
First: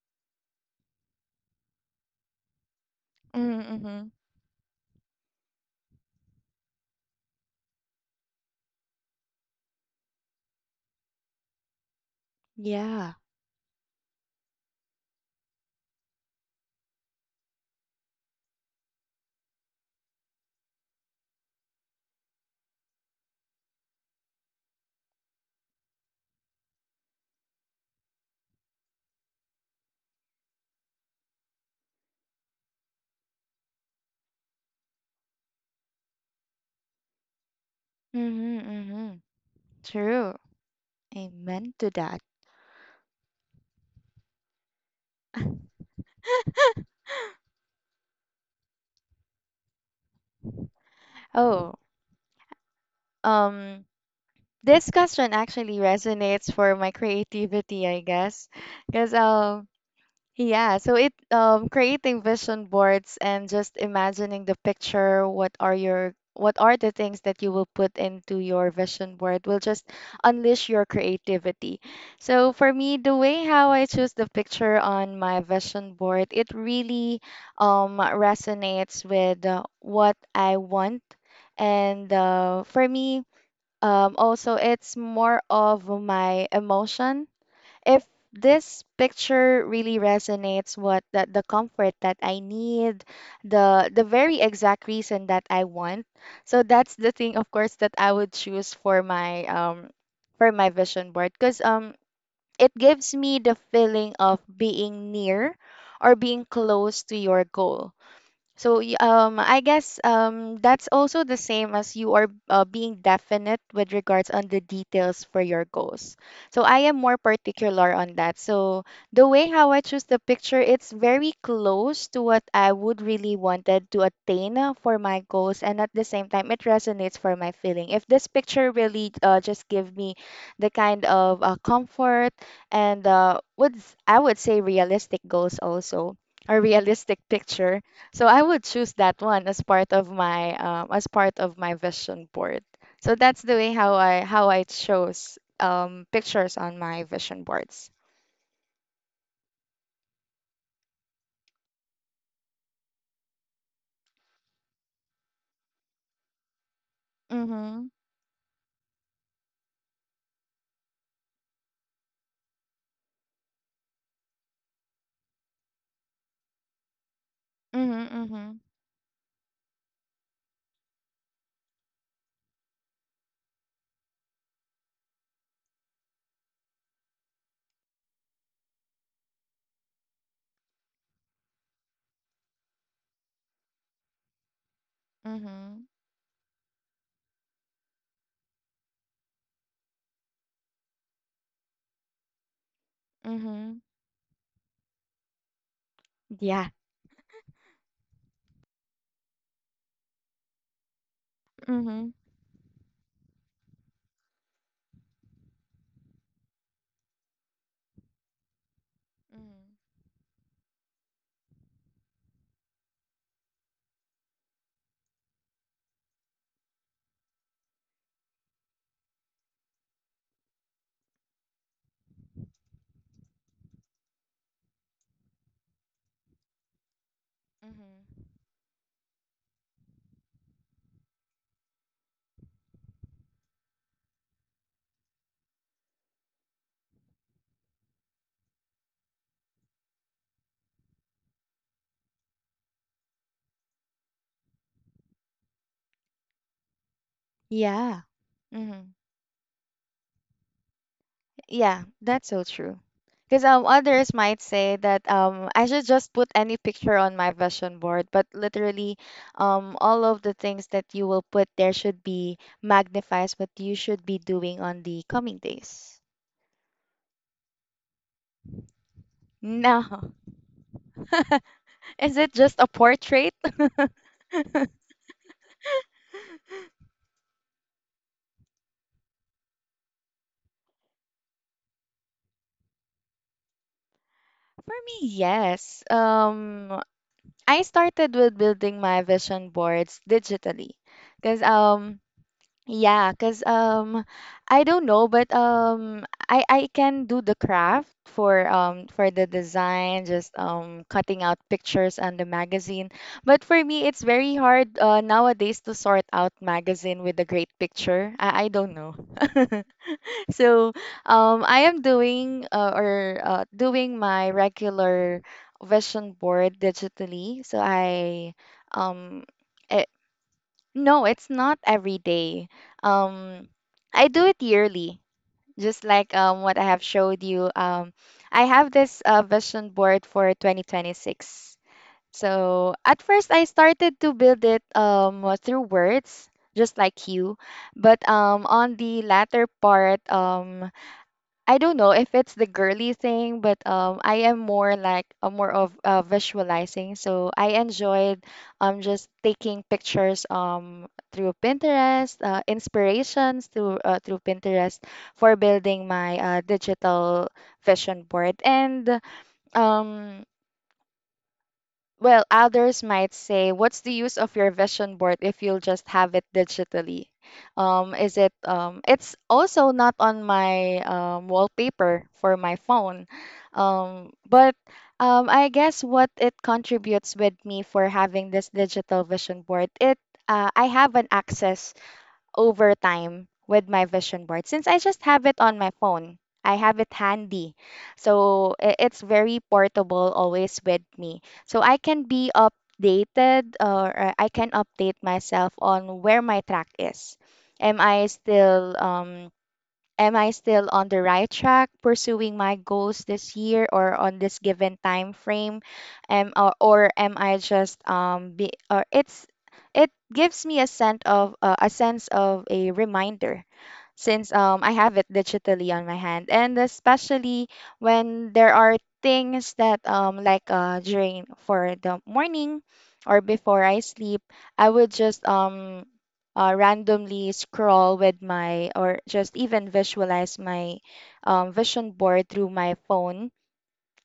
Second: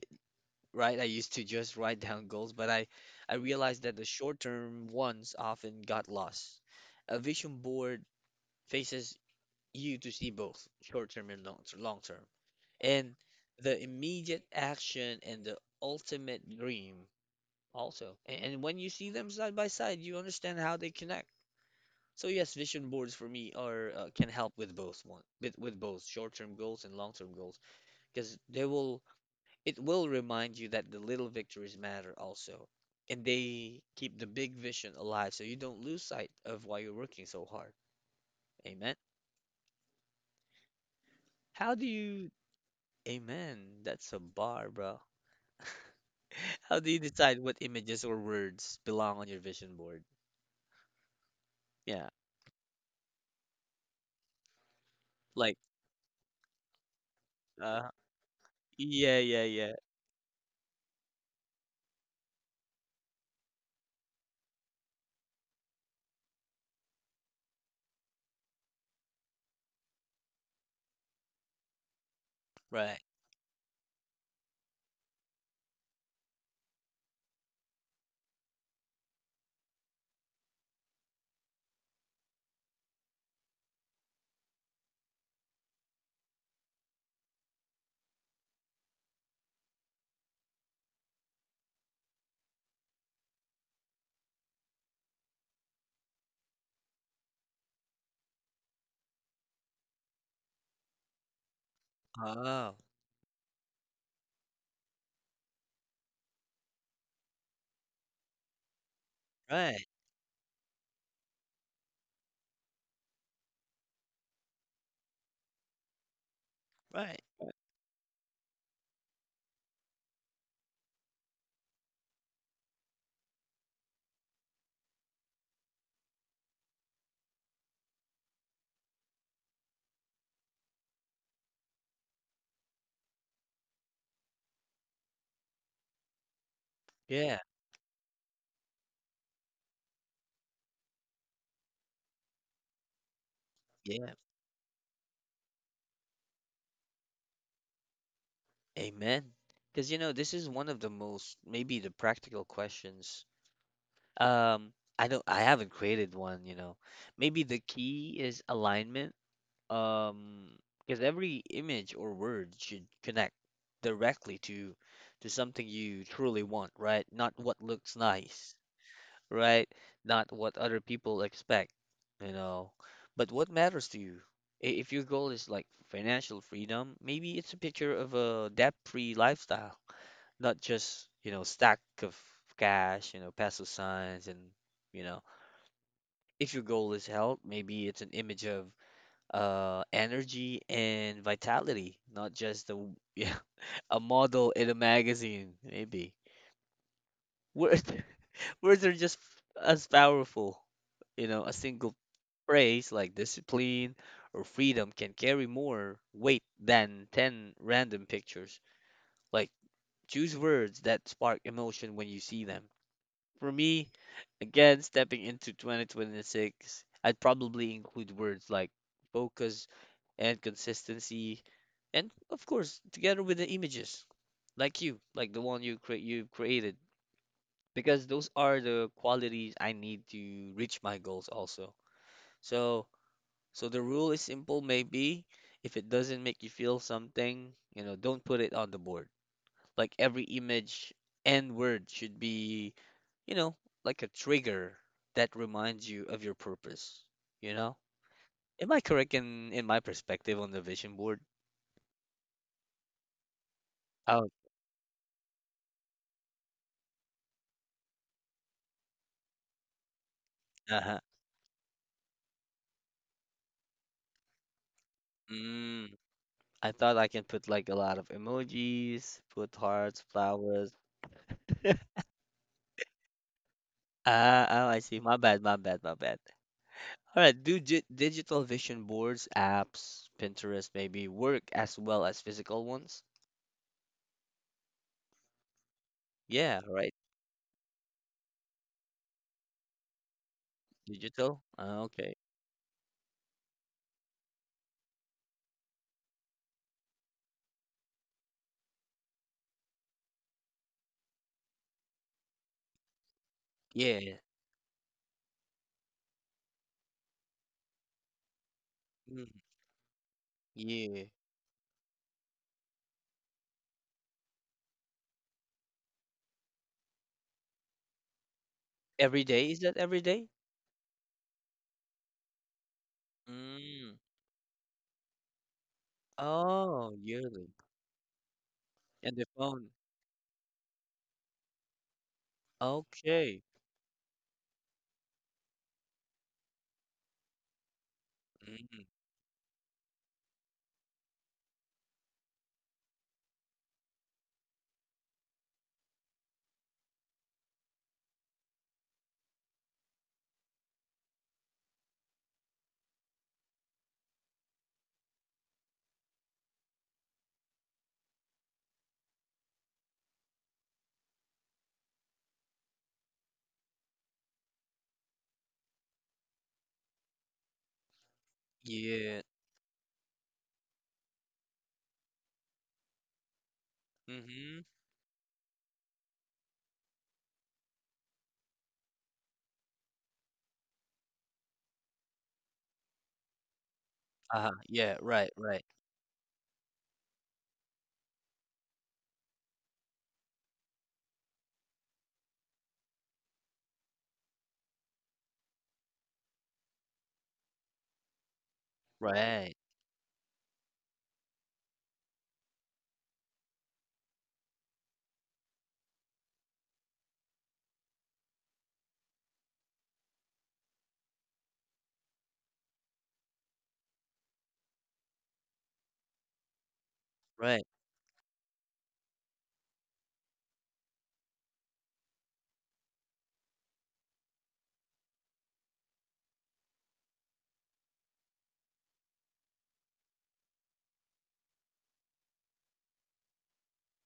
[SPEAKER 1] right? I used to just write down goals, but I realized
[SPEAKER 2] Mhm.
[SPEAKER 1] that the
[SPEAKER 2] Mhm.
[SPEAKER 1] short-term ones often got lost. A vision board faces you to see both short-term and long-term.
[SPEAKER 2] Yeah.
[SPEAKER 1] And the immediate action and the ultimate dream also. And when you see them side by side, you understand how they connect. So yes, vision boards for me are can help with with both short-term goals and long-term goals, because they will it will remind you that the little victories matter also, and they keep the big vision alive, so you don't lose sight of why you're working so hard.
[SPEAKER 2] Mhm.
[SPEAKER 1] Amen.
[SPEAKER 2] Mhm. True.
[SPEAKER 1] How
[SPEAKER 2] Amen
[SPEAKER 1] do
[SPEAKER 2] to that.
[SPEAKER 1] you, amen, that's a bar, bro. How do you decide what images or words belong on your vision board?
[SPEAKER 2] Oh,
[SPEAKER 1] Yeah,
[SPEAKER 2] um this question
[SPEAKER 1] like,
[SPEAKER 2] actually resonates for my creativity,
[SPEAKER 1] uh,
[SPEAKER 2] I guess. Because,
[SPEAKER 1] yeah, yeah, yeah,
[SPEAKER 2] yeah, so it creating vision boards and just imagining the picture, what are the things that you will put into your vision board will just unleash your creativity. So for me,
[SPEAKER 1] right.
[SPEAKER 2] the way how I choose the picture on my vision board, it really resonates with, what I want. And for me, also, it's more of my emotion. If this picture really resonates, what that the comfort that I need, the very exact reason that I want. So that's the thing, of course, that I would choose for my vision board, because it
[SPEAKER 1] Oh,
[SPEAKER 2] gives me the feeling of being near or being close to your goal, so I
[SPEAKER 1] right,
[SPEAKER 2] guess, that's also the same as you are, being definite with regards on the details for your goals. So I am more
[SPEAKER 1] right.
[SPEAKER 2] particular on that. So the way how I choose the picture, it's very close to what I would really wanted to attain, for my goals, and at the same time, it resonates for my feeling. If this picture really, just give me the kind of, comfort, and would, I would say realistic goals also or realistic
[SPEAKER 1] Yeah,
[SPEAKER 2] picture, so I would choose that one as part of my as part of my vision board. So that's the way how
[SPEAKER 1] yeah.
[SPEAKER 2] I how I chose, pictures on my vision boards.
[SPEAKER 1] Amen. Because, you know, this is one of the most, maybe the practical questions. Um, I don't. I haven't created one. You know, maybe the
[SPEAKER 2] Mhm.
[SPEAKER 1] key is alignment. Um, because every image or word should connect directly to something you truly want, right? Not what looks
[SPEAKER 2] Mhm.
[SPEAKER 1] nice,
[SPEAKER 2] Mhm.
[SPEAKER 1] right? Not what other people expect, you know. But what matters to you? If your goal is like financial freedom, maybe it's a picture of a debt-free lifestyle, not just, you know, stack of cash, you know, peso signs and, you know,
[SPEAKER 2] Mhm.
[SPEAKER 1] if your goal is health, maybe it's an image of energy and vitality, not just a yeah,
[SPEAKER 2] Mhm.
[SPEAKER 1] a model in a magazine, maybe.
[SPEAKER 2] Yeah.
[SPEAKER 1] Words words are just as powerful. You know, a single
[SPEAKER 2] Mhm.
[SPEAKER 1] phrase like discipline or freedom can carry more weight than 10 random pictures. Like
[SPEAKER 2] Mhm.
[SPEAKER 1] choose words that spark emotion when you see them. For me, again, stepping into 2026, I'd probably include words like focus and consistency, and of course, together with the images, like you, like the one you've created, because
[SPEAKER 2] Mhm.
[SPEAKER 1] those are the qualities I need to reach my goals also. So, so the rule is simple, maybe if it doesn't make you feel something, you know, don't put it on the board. Like every image and word should be, you know, like a trigger that reminds you of your purpose. You know?
[SPEAKER 2] Yeah.
[SPEAKER 1] Am I
[SPEAKER 2] Mhm.
[SPEAKER 1] correct in my perspective on the vision board?
[SPEAKER 2] Yeah, that's so true. Because others
[SPEAKER 1] Oh,
[SPEAKER 2] might say that I should just put any picture on my vision board, but literally, all of the things that
[SPEAKER 1] uh-huh.
[SPEAKER 2] you will put there should be magnifies what you should be doing on the coming
[SPEAKER 1] Mm,
[SPEAKER 2] days.
[SPEAKER 1] I thought I can put like a lot of emojis, put hearts,
[SPEAKER 2] No,
[SPEAKER 1] flowers.
[SPEAKER 2] is it just a portrait?
[SPEAKER 1] Ah, oh, I see. My bad, my bad, my bad. All right, do digital vision boards, apps, Pinterest maybe work as well as physical ones?
[SPEAKER 2] For me, yes.
[SPEAKER 1] Yeah, right.
[SPEAKER 2] I started with building my vision boards digitally, because
[SPEAKER 1] Digital? Ah, okay.
[SPEAKER 2] Yeah, cause I don't know, but um, I can do the craft for the design, just cutting out pictures on the magazine. But for me, it's
[SPEAKER 1] Yeah.
[SPEAKER 2] very hard, nowadays to sort out magazine with a great picture. I don't know.
[SPEAKER 1] Hmm.
[SPEAKER 2] So
[SPEAKER 1] Yeah.
[SPEAKER 2] I am doing or doing my regular vision board digitally. So
[SPEAKER 1] Every
[SPEAKER 2] um.
[SPEAKER 1] day? Is that
[SPEAKER 2] eh,
[SPEAKER 1] every day?
[SPEAKER 2] no, it's not every day. Um,
[SPEAKER 1] Mm.
[SPEAKER 2] I do it yearly, just like what I have
[SPEAKER 1] Oh,
[SPEAKER 2] showed
[SPEAKER 1] yearly.
[SPEAKER 2] you. I have this,
[SPEAKER 1] And the phone.
[SPEAKER 2] vision board for 2026. So at first,
[SPEAKER 1] Okay.
[SPEAKER 2] I started to build it through words, just like you. But on
[SPEAKER 1] Mm.
[SPEAKER 2] the latter part, I don't know if it's the girly thing, but I am more like, more of visualizing. So I enjoyed just taking pictures through Pinterest, inspirations through, through Pinterest for building my, digital vision board. And um well, others might say, what's the use of your vision board if you'll just have it digitally? Is it it's
[SPEAKER 1] Yeah.
[SPEAKER 2] also not on my, wallpaper for my phone. But
[SPEAKER 1] Mm-hmm.
[SPEAKER 2] I guess what it contributes with me for having this digital vision board, it I have an access over time with my vision board
[SPEAKER 1] Uh-huh.
[SPEAKER 2] since I
[SPEAKER 1] Yeah,
[SPEAKER 2] just have
[SPEAKER 1] right,
[SPEAKER 2] it on
[SPEAKER 1] right.
[SPEAKER 2] my phone. I have it handy. So it's very portable, always with me. So I can be updated, or I can update myself on where my track is. Am I still um
[SPEAKER 1] Right.
[SPEAKER 2] Am I still on the right track pursuing my goals this year or on this given time frame? Am or am I just be or it's it gives me a sense of, a sense of a reminder since I have it digitally on my hand, and especially
[SPEAKER 1] Right.
[SPEAKER 2] when there are things that during for the morning or before I sleep, I would just randomly scroll with my, or just even visualize my, vision board through my phone,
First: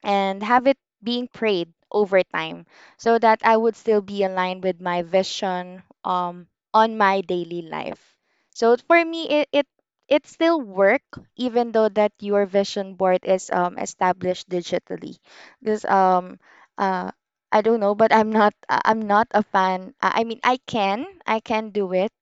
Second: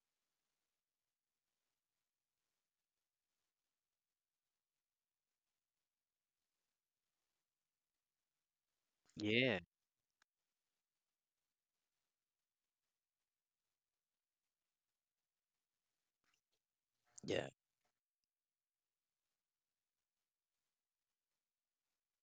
[SPEAKER 2] and have it being prayed over time, so that I would still be aligned with my vision, on my daily life. So for me,
[SPEAKER 1] Yeah.
[SPEAKER 2] it still work, even though that your vision board is, established digitally, because uh,
[SPEAKER 1] Yeah.
[SPEAKER 2] I don't know, but I'm not a fan, I mean I can do it.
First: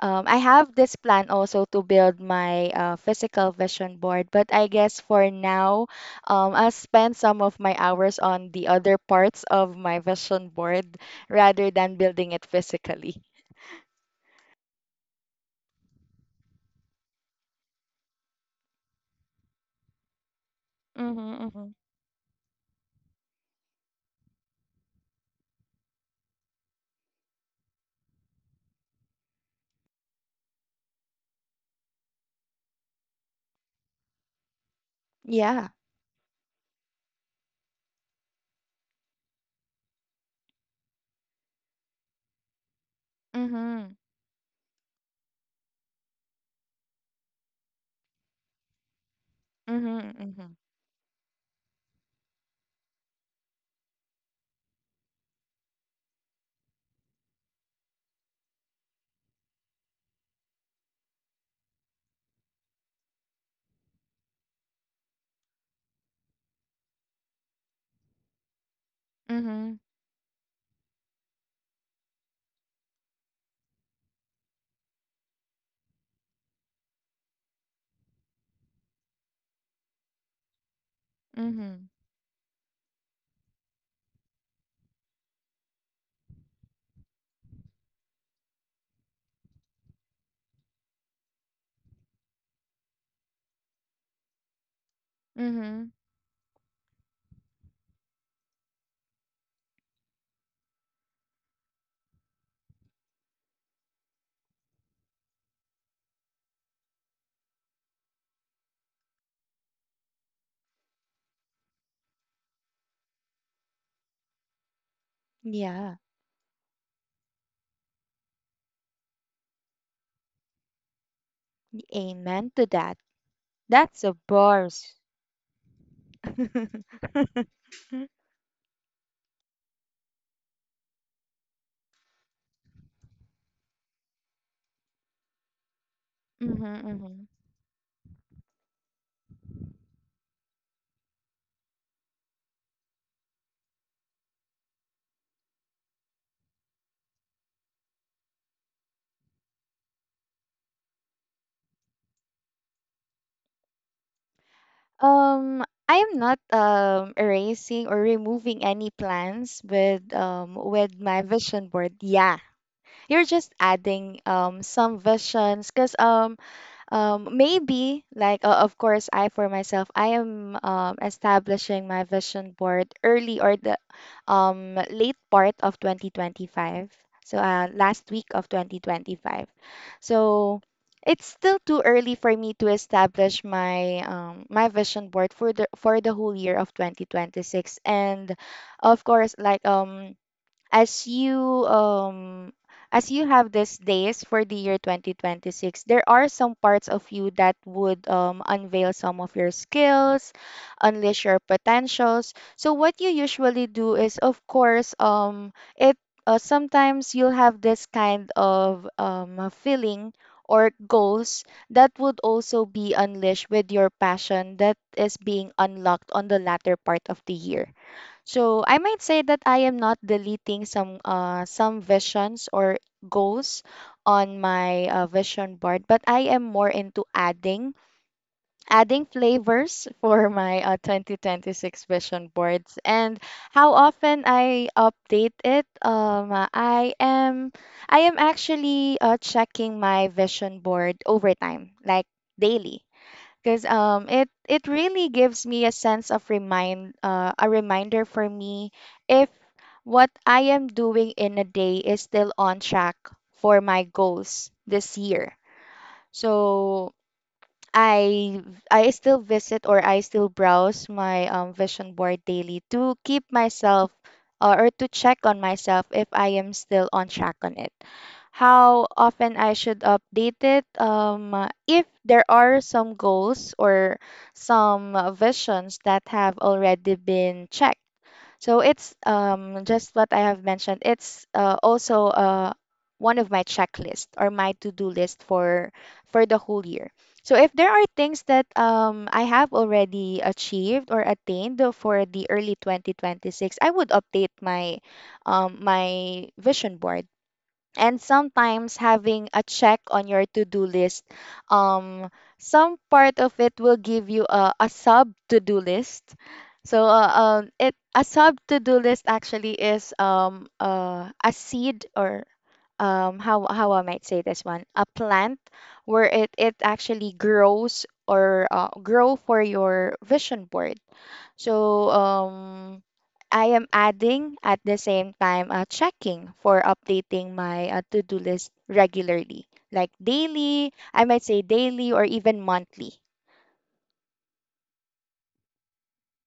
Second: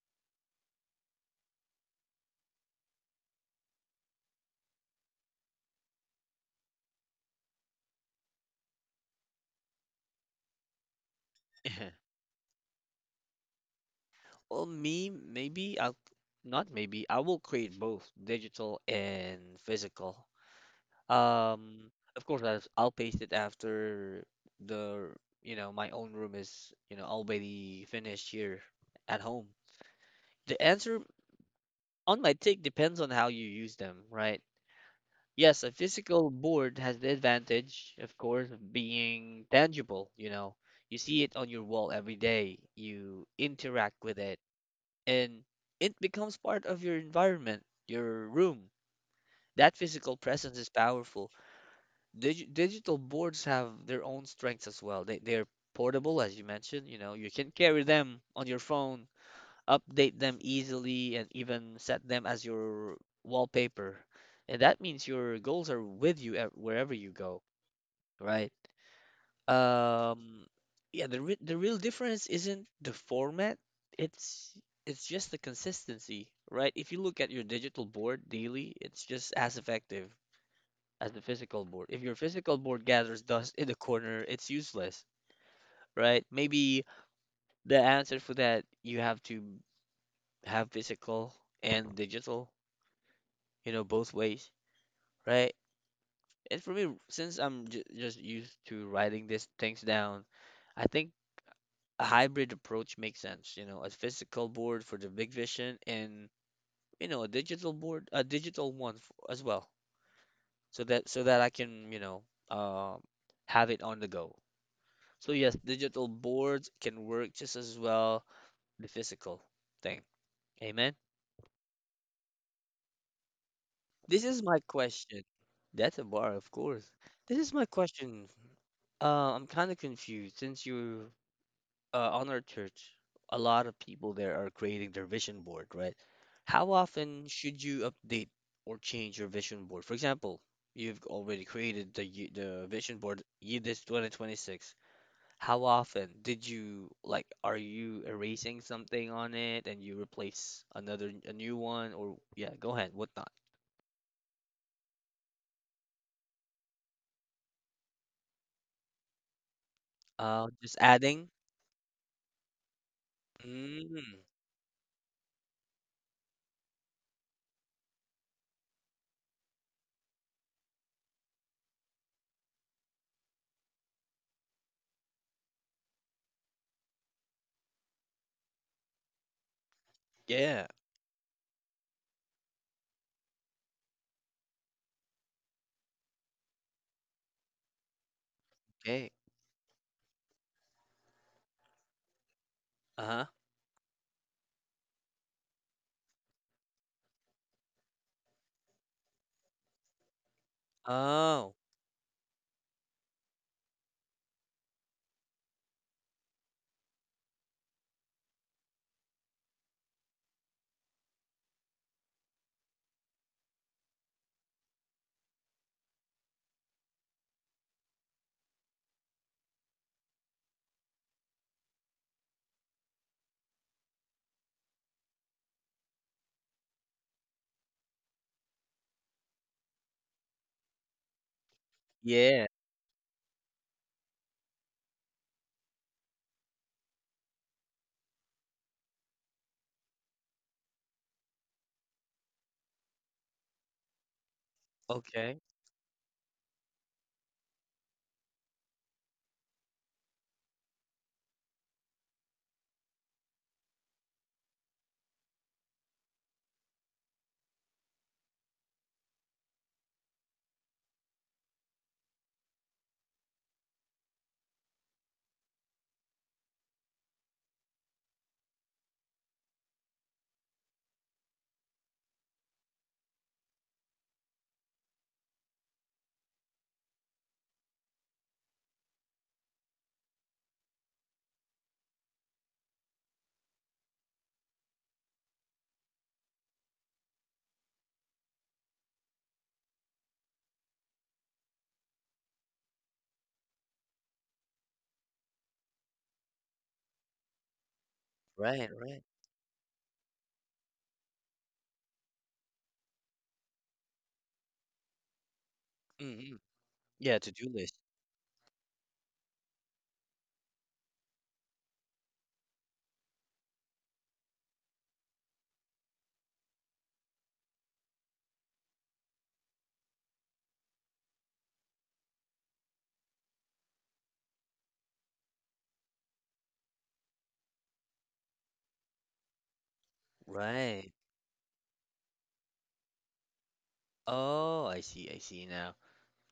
[SPEAKER 2] I have this plan also to build my, physical vision board, but I guess for now, I'll spend some of my hours on the other parts of my vision board, rather than building it physically.
[SPEAKER 1] Well, me, maybe I'll not maybe I will create both digital and physical.
[SPEAKER 2] Mm-hmm, mm-hmm.
[SPEAKER 1] Um, of course I'll paste it after the, you know, my own room is, you know, already finished here at home. The answer, on my take, depends on how you use them, right? Yes,
[SPEAKER 2] Yeah.
[SPEAKER 1] a physical board has the advantage, of course, of being tangible, you know. You see it on your wall every day, you
[SPEAKER 2] Mm-hmm.
[SPEAKER 1] interact with it, and it becomes part of your environment, your room. That physical
[SPEAKER 2] Mm-hmm.
[SPEAKER 1] presence is powerful. Digital boards have their own strengths as well. They're portable, as you mentioned, you know, you can carry them on your phone, update them easily, and even set them as your wallpaper. And that means your goals are with you wherever you go, right?
[SPEAKER 2] Mm-hmm.
[SPEAKER 1] Um, yeah, the real difference isn't the format, it's it's just the consistency, right? If you look at your digital board daily, it's just as effective as the physical
[SPEAKER 2] Mm-hmm.
[SPEAKER 1] board. If your physical board gathers dust in the corner, it's useless, right? Maybe the answer for that, you have to have physical and digital, you know, both ways, right?
[SPEAKER 2] Mm-hmm.
[SPEAKER 1] And for me, since I'm just used to writing these things down, I think a hybrid approach makes sense, you know, a physical board for the big vision and, you know, a digital board, a digital one f as well, so that I can, you know, um, have it on the go. So yes,
[SPEAKER 2] Yeah.
[SPEAKER 1] digital boards can work just as well the physical thing. Amen.
[SPEAKER 2] Amen to that. That's a
[SPEAKER 1] This is my
[SPEAKER 2] bars.
[SPEAKER 1] question. That's a bar, of course. This is my
[SPEAKER 2] Mm-hmm.
[SPEAKER 1] question. I'm kind of confused since you on our church, a lot of people there are creating their vision board, right? How
[SPEAKER 2] Mm-hmm.
[SPEAKER 1] often should you update or change your vision board? For example, you've already created the vision board year this 2026. How often did you like are you erasing something on it and you replace another a new one or yeah, go ahead, whatnot.
[SPEAKER 2] Um, I am not erasing or removing any plans
[SPEAKER 1] Just
[SPEAKER 2] with my
[SPEAKER 1] adding.
[SPEAKER 2] vision board. Yeah, you're just adding
[SPEAKER 1] Mm,
[SPEAKER 2] some visions because maybe like, of course, I for myself, I am, establishing my vision board early or the, late part of 2025, so, last week of 2025, so
[SPEAKER 1] yeah,
[SPEAKER 2] it's still too early for me to establish my, my vision board for the whole year of 2026. And of
[SPEAKER 1] okay.
[SPEAKER 2] course, like, as you um as
[SPEAKER 1] Uh-huh.
[SPEAKER 2] you have these days for the year 2026, there are some parts of you that would, unveil some of your skills, unleash your
[SPEAKER 1] Oh,
[SPEAKER 2] potentials. So what you usually do is, of course, it sometimes you'll have this kind of a feeling or goals that would also be unleashed with your passion that is being unlocked on the latter part of the year. So I might say that I am not deleting some visions or goals on my, vision board, but I am more into adding flavors for my, 2026 vision
[SPEAKER 1] yeah.
[SPEAKER 2] boards. And how often I update it? I am actually, checking my vision board over time, like daily, because it really
[SPEAKER 1] Okay.
[SPEAKER 2] gives me a sense of remind a reminder for me if what I am doing in a day is still on track for my goals this year. So I I still visit, or I still browse my, vision board daily to keep myself, or to check on myself if I am still on track on it. How often I should update it? If there are some goals or some, visions that have already been checked, so it's, just what I have mentioned. It's, also one of my checklist or my to-do list for the whole year. So if there are things that I have already achieved or attained for the early 2026, I would update my my vision board. And
[SPEAKER 1] Right,
[SPEAKER 2] sometimes
[SPEAKER 1] right.
[SPEAKER 2] having a check on your to-do list, um some part of it will give you a sub to-do list.
[SPEAKER 1] Mm-hmm.
[SPEAKER 2] so uh,
[SPEAKER 1] Yeah, to-do
[SPEAKER 2] it
[SPEAKER 1] list.
[SPEAKER 2] a sub to-do list actually is a seed or how I might say this one, a plant where it actually grows or grow for your vision board. So I am adding at the same time checking for updating my to-do list regularly, like daily.
[SPEAKER 1] Right.
[SPEAKER 2] I might say daily or even monthly.
[SPEAKER 1] Oh, I see now.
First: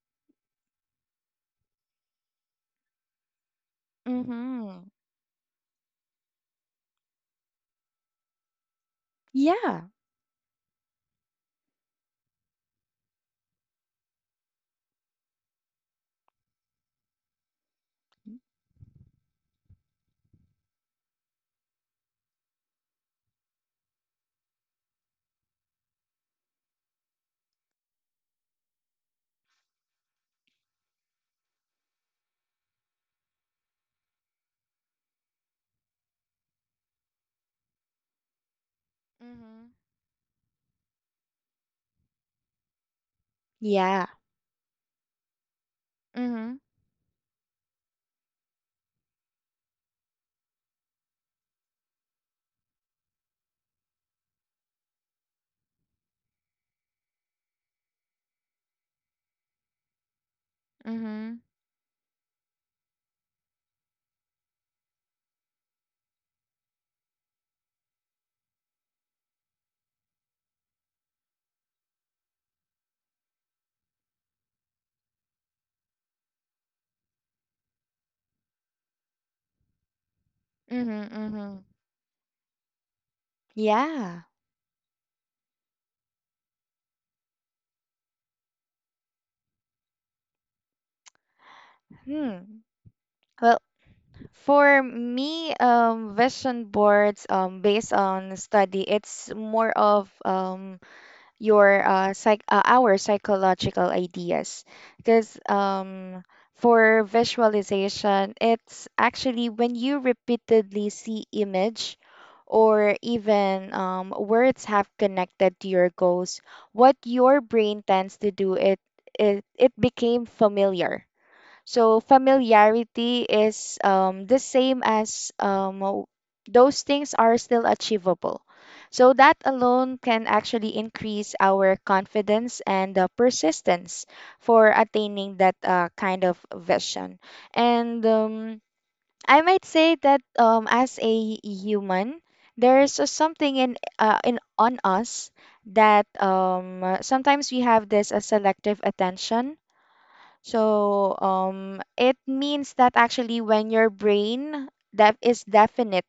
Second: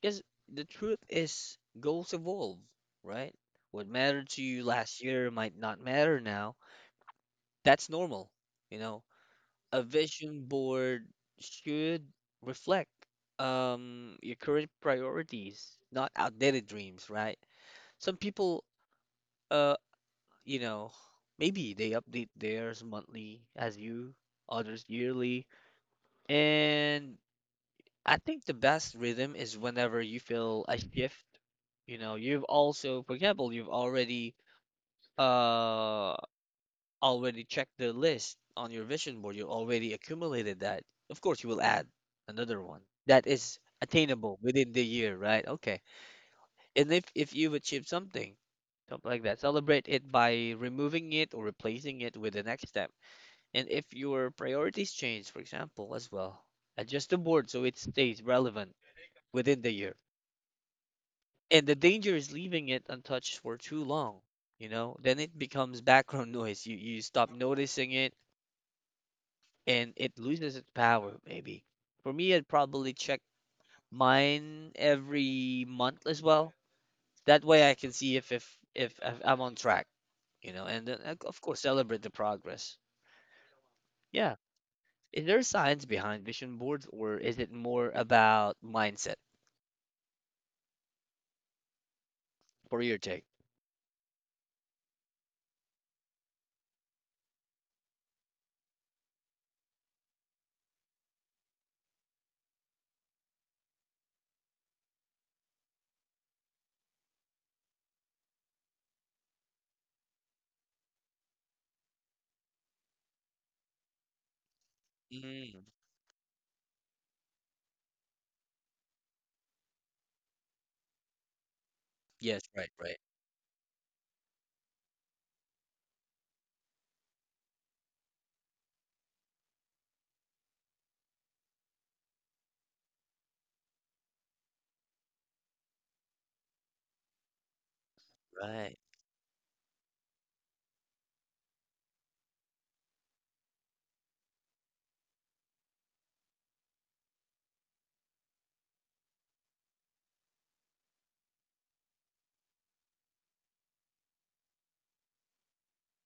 [SPEAKER 1] Because the truth is goals evolve, right? What mattered to you
[SPEAKER 2] Mm-hmm.
[SPEAKER 1] last year might not matter now. That's normal, you know. A
[SPEAKER 2] Yeah.
[SPEAKER 1] vision board should reflect your current priorities, not outdated dreams, right? Some people uh you know, maybe they update theirs monthly as you, others yearly. And I think the best rhythm is whenever you feel a shift. You know, you've also, for example, you've already uh already checked the list on your vision board. You
[SPEAKER 2] Mhm.
[SPEAKER 1] already accumulated that. Of course, you will add another one that is
[SPEAKER 2] Yeah.
[SPEAKER 1] attainable within the year, right? Okay.
[SPEAKER 2] Mhm.
[SPEAKER 1] And if you've achieved something, something like that, celebrate it by removing it or replacing it with the next step. And if your priorities change, for example, as well, adjust the board so it stays relevant within the year.
[SPEAKER 2] Mhm.
[SPEAKER 1] And the danger is leaving it untouched for too long, you know? Then it becomes background noise. You stop noticing it and it loses its power, maybe. For me, I'd probably check mine every month as well. That way I can see if I'm on track, you know, and then
[SPEAKER 2] Mhm.
[SPEAKER 1] of course
[SPEAKER 2] Mhm.
[SPEAKER 1] celebrate the progress.
[SPEAKER 2] Yeah.
[SPEAKER 1] Yeah. Is there science behind vision boards, or is it more about mindset
[SPEAKER 2] Hmm.
[SPEAKER 1] for your take?
[SPEAKER 2] Well, for me, vision boards, based on study, it's more of your psych our psychological ideas, because for visualization it's actually when you repeatedly see image or even words have connected
[SPEAKER 1] Mm,
[SPEAKER 2] to your goals. What your brain tends to do, it became familiar. So
[SPEAKER 1] yes, right, right,
[SPEAKER 2] familiarity is the same as those things are still achievable. So that alone can actually increase our confidence and persistence for attaining that kind of vision. And
[SPEAKER 1] right,
[SPEAKER 2] I might say that as a human, there's something in on us, that sometimes we have this selective attention. So it means that actually when your brain that is definite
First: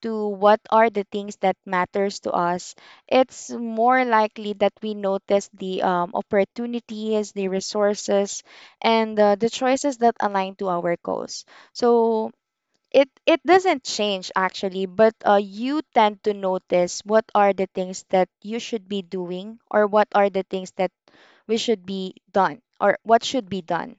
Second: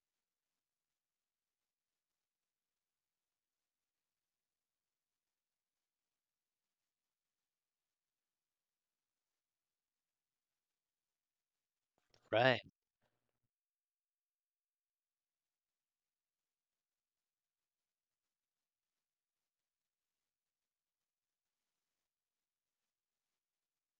[SPEAKER 2] to what are the things that matters to us, it's more likely that we notice the opportunities, the resources, and the choices that align to our goals. So
[SPEAKER 1] right,
[SPEAKER 2] it doesn't change actually, but you tend to notice what are the things that you should be doing, or what are the things that we should be done, or what should be done.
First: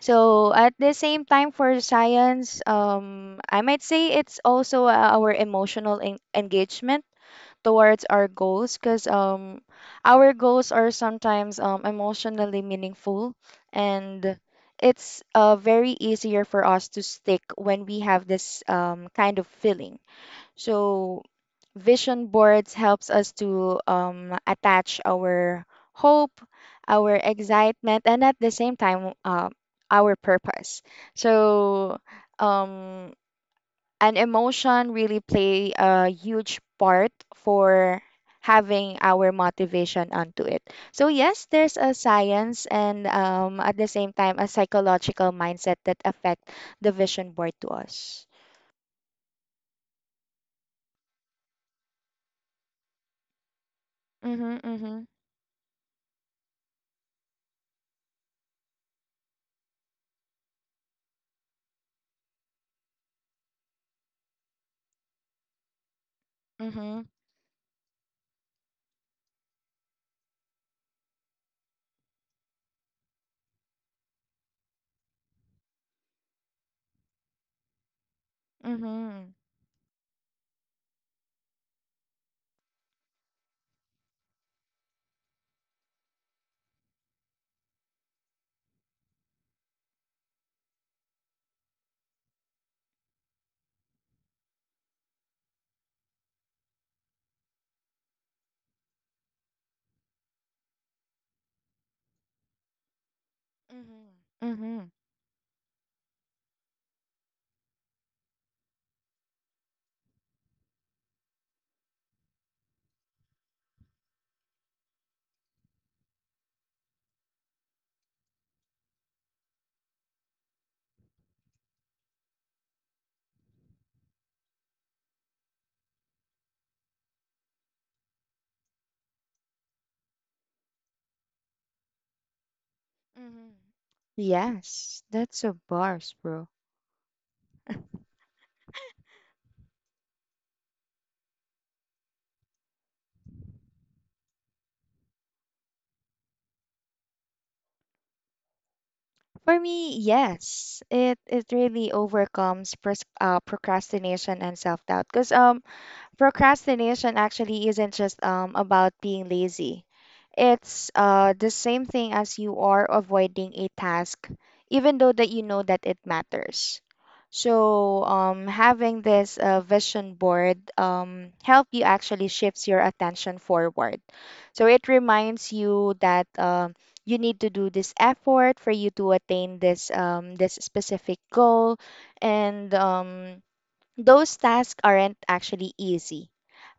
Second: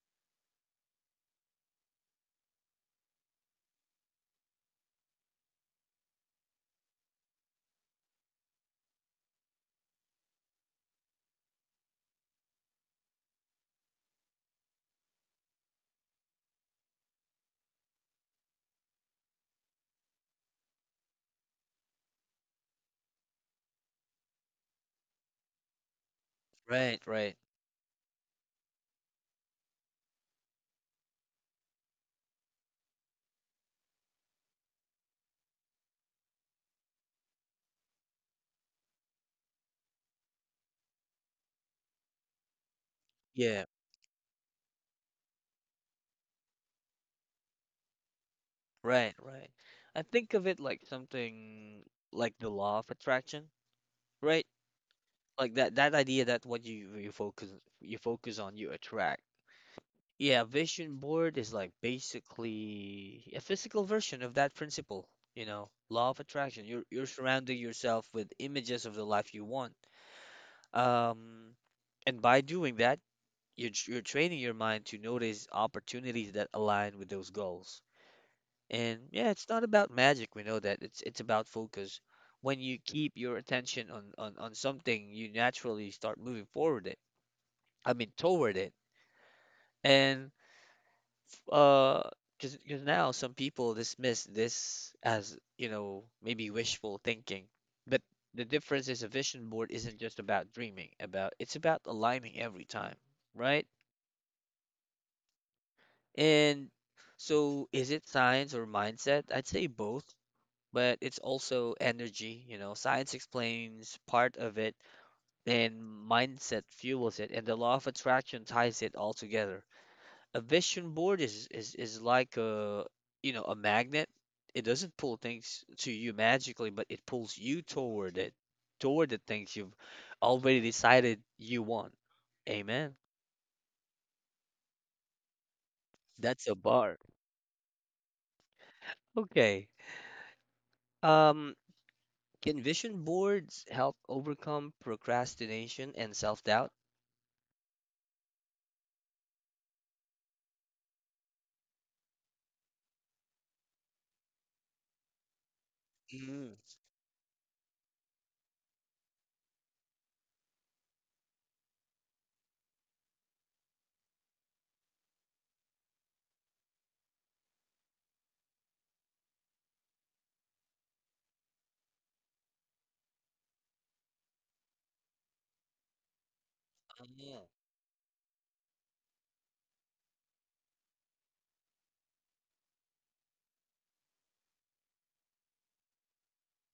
[SPEAKER 2] So at the same time for science, I might say it's also our engagement towards our goals, because our goals are sometimes emotionally meaningful, and it's very easier for us to stick when we have this kind of feeling. So vision boards helps us to attach our hope,
[SPEAKER 1] right,
[SPEAKER 2] our
[SPEAKER 1] right.
[SPEAKER 2] excitement, and at the same time our purpose. So um, an emotion really play a huge part for having our motivation onto it. So yes, there's a science and
[SPEAKER 1] Yeah,
[SPEAKER 2] at the same time a psychological mindset that affect the vision board to us.
[SPEAKER 1] right, right. I think of it like something like the law of attraction, right?
[SPEAKER 2] Mm-hmm, mm-hmm,
[SPEAKER 1] Like that idea that what you focus on, you attract. Yeah, vision board is like basically a physical version of that principle, you know, law of attraction. You're
[SPEAKER 2] mm-hmm,
[SPEAKER 1] you're surrounding yourself with images of the life you want. Um, and by doing that, you're training your mind to notice opportunities that align with those goals. And
[SPEAKER 2] mm-hmm.
[SPEAKER 1] yeah, it's not about magic. We know that. It's about focus. When you keep your attention on, on something, you naturally start moving forward it. I mean, toward it. And uh, because now some people dismiss this as, you know, maybe wishful thinking. But the difference is a vision board isn't just about dreaming, about it's about aligning every time, right?
[SPEAKER 2] Mhm. Mhm.
[SPEAKER 1] And so, is it science or mindset? I'd say both, but it's also energy. You know, science explains part of it, and mindset fuels it, and the law of attraction ties it all together. A vision board is like a you know a magnet. It doesn't pull things to you magically, but it pulls you toward it, toward the things you've already decided you want. Amen.
[SPEAKER 2] Mhm. Yes, that's a bars, bro.
[SPEAKER 1] That's a bar. Okay. Um, Can vision boards help overcome procrastination and self-doubt?
[SPEAKER 2] For me, yes, it really overcomes pros procrastination and self doubt. Cause
[SPEAKER 1] Mm.
[SPEAKER 2] procrastination actually isn't just about being lazy. It's the same thing as you are avoiding a task, even though that you know that it matters. So having this vision board help you actually shifts your attention forward. So it reminds you that you need to
[SPEAKER 1] Oh,
[SPEAKER 2] do this effort for you to attain this specific goal, and those tasks aren't actually easy.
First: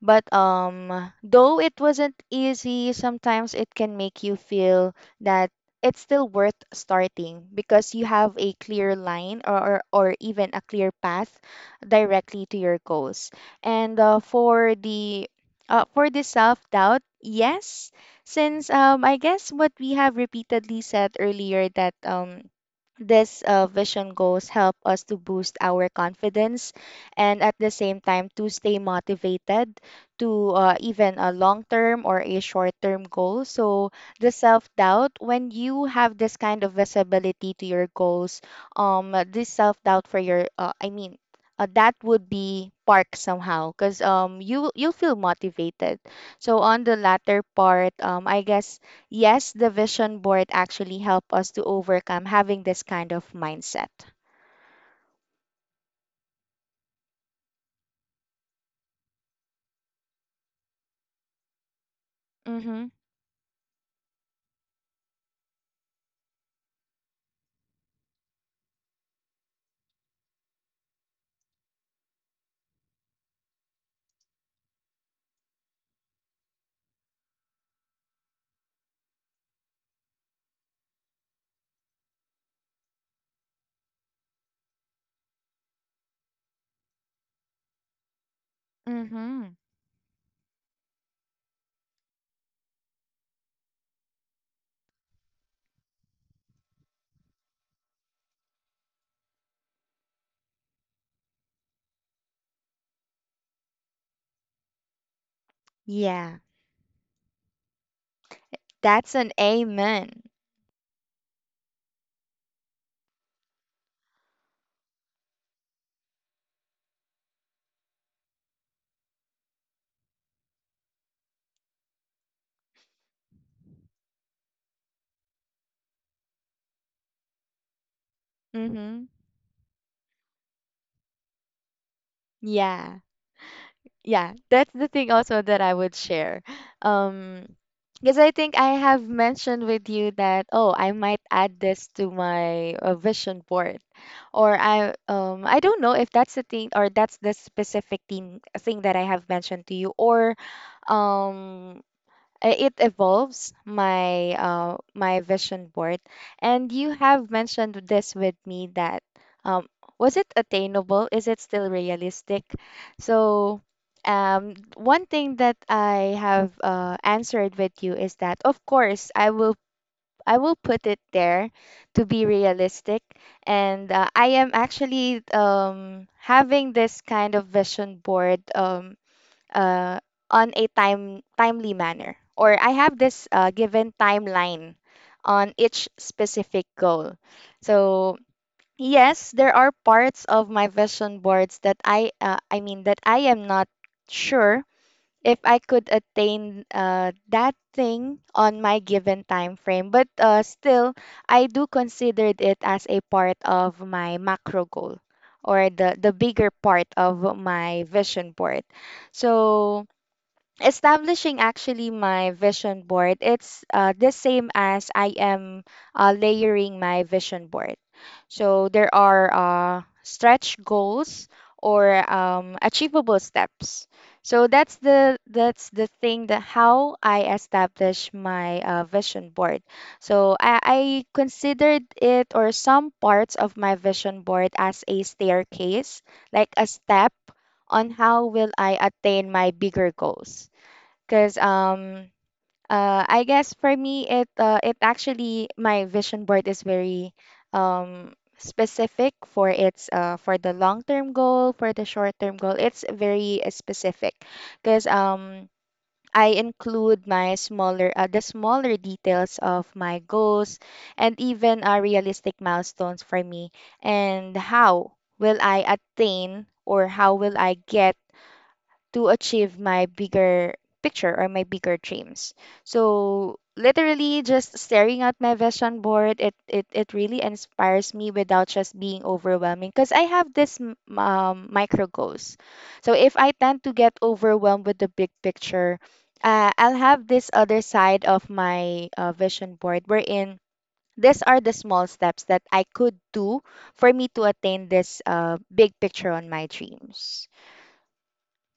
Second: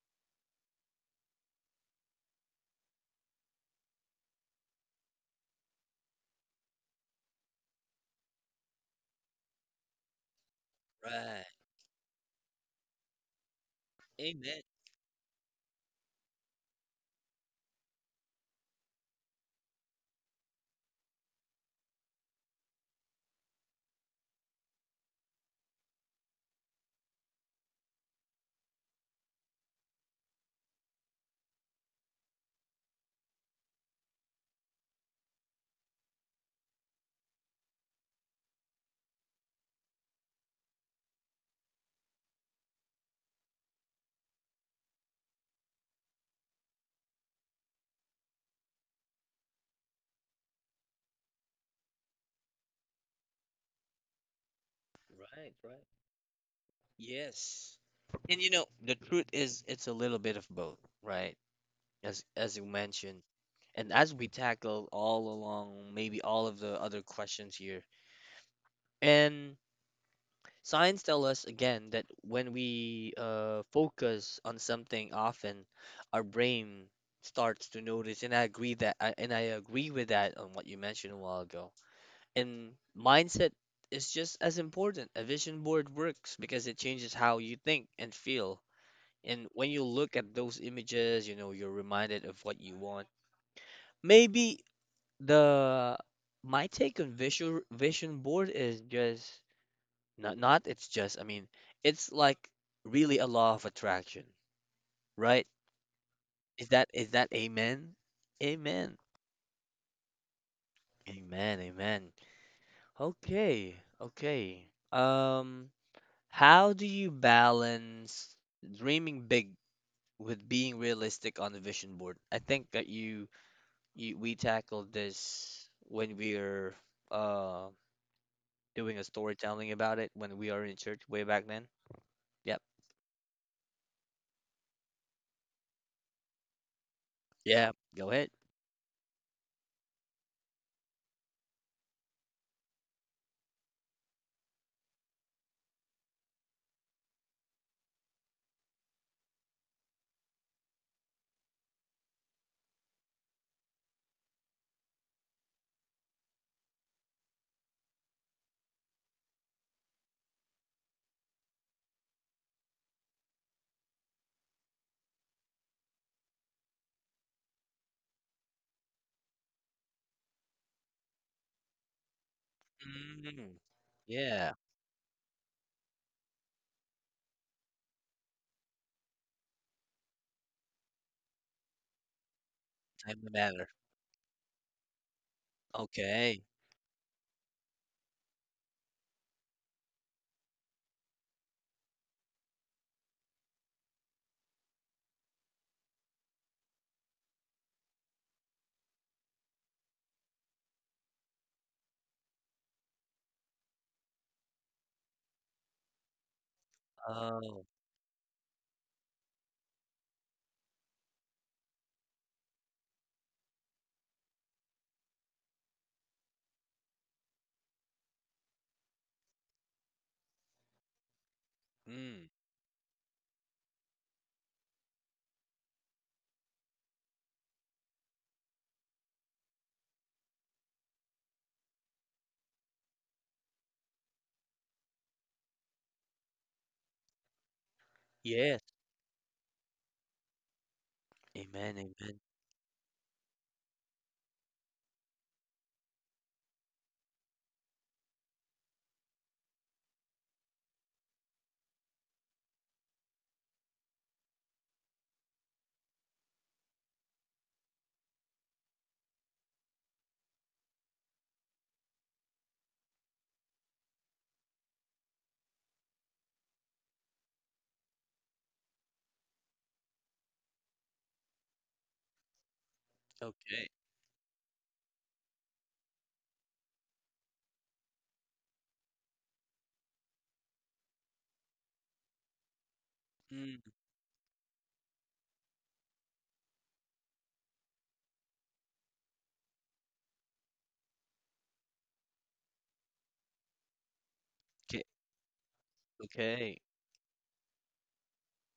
[SPEAKER 2] But though it wasn't easy, sometimes it can make you feel that it's still worth starting, because you have a clear line, or even a clear path
[SPEAKER 1] right.
[SPEAKER 2] directly to your goals. And
[SPEAKER 1] Amen.
[SPEAKER 2] for the self doubt, yes, since I guess what we have repeatedly said earlier, that this vision goals help us to boost our confidence and at the same time to stay motivated to, even a long term or a short term goal. So the self doubt, when you have this kind of visibility to your goals, this self doubt for your, I mean, that would be park somehow, because you you'll feel motivated. So on the latter part, I guess yes, the vision board actually help us to overcome having this kind of mindset.
[SPEAKER 1] Right, right. Yes. And you know, the truth is it's a little bit of both, right? As you
[SPEAKER 2] Mm-hmm.
[SPEAKER 1] mentioned, and as we tackle all along, maybe all of the other questions here. And science tell us again that when we focus on something often, our brain starts to notice, and I agree that, I, and I agree with that on what you mentioned a while ago. And mindset is just as important. A vision board works because it changes how you think and feel. And
[SPEAKER 2] Mm-hmm.
[SPEAKER 1] when you look at those images, you know, you're reminded of what you want. Maybe the my take on visual vision board is just not it's just, I mean, it's like really a law of attraction, right?
[SPEAKER 2] Yeah.
[SPEAKER 1] Is that amen? Amen.
[SPEAKER 2] That's an amen.
[SPEAKER 1] Amen. Amen. Okay. Okay. How do you balance dreaming big with being realistic on the vision board? I think that you we tackled this when we are uh doing
[SPEAKER 2] Mm-hmm.
[SPEAKER 1] a storytelling about it when we are in church way back then. Yep.
[SPEAKER 2] Yeah. Yeah. That's the thing also that I would share. Um,
[SPEAKER 1] Yeah. Go
[SPEAKER 2] because I
[SPEAKER 1] ahead.
[SPEAKER 2] think I have mentioned with you that, oh, I might add this to my vision board. Or I don't know if that's the thing, or that's the specific thing that I have mentioned to you, or um it evolves my my vision board. And you have mentioned this with me, that um, was it attainable, is it still realistic? So one thing that I have answered with you is that of course I will, I will put it there to be realistic.
[SPEAKER 1] Mm,
[SPEAKER 2] And I am
[SPEAKER 1] yeah.
[SPEAKER 2] actually having this kind of vision board uh, on a timely manner, or I have
[SPEAKER 1] Time
[SPEAKER 2] this
[SPEAKER 1] to matter.
[SPEAKER 2] given timeline on each
[SPEAKER 1] Okay.
[SPEAKER 2] specific goal. So yes, there are parts of my vision boards that I mean that I am not sure if I could attain that thing on my given time frame, but still I do consider it as a part of my macro goal, or the bigger part of
[SPEAKER 1] Oh.
[SPEAKER 2] my vision board. So establishing actually my vision board, it's the same as I am layering my vision board. So there are stretch goals or
[SPEAKER 1] Mm.
[SPEAKER 2] achievable steps. So that's the, that's the thing that how I establish my vision board. So I considered it, or some parts of my vision board, as a staircase, like a step on how will
[SPEAKER 1] Yes.
[SPEAKER 2] I attain my bigger goals. Cause
[SPEAKER 1] Amen. Amen.
[SPEAKER 2] I guess for me, it it actually, my vision board is very um specific for its for the long term goal, for the short term goal. It's very specific because I include my smaller the smaller details of my goals, and even realistic milestones for me, and how will I attain, or how will I get to achieve my bigger picture or my bigger dreams. So
[SPEAKER 1] Okay.
[SPEAKER 2] literally just staring at my vision board, it really inspires me without just being overwhelming, because I have this micro goals. So if I
[SPEAKER 1] Mm.
[SPEAKER 2] tend to get overwhelmed with the big picture, I'll have this other side of my vision board, wherein these are the small steps that I could do for me to attain
[SPEAKER 1] Okay.
[SPEAKER 2] this big picture on my
[SPEAKER 1] Okay.
[SPEAKER 2] dreams.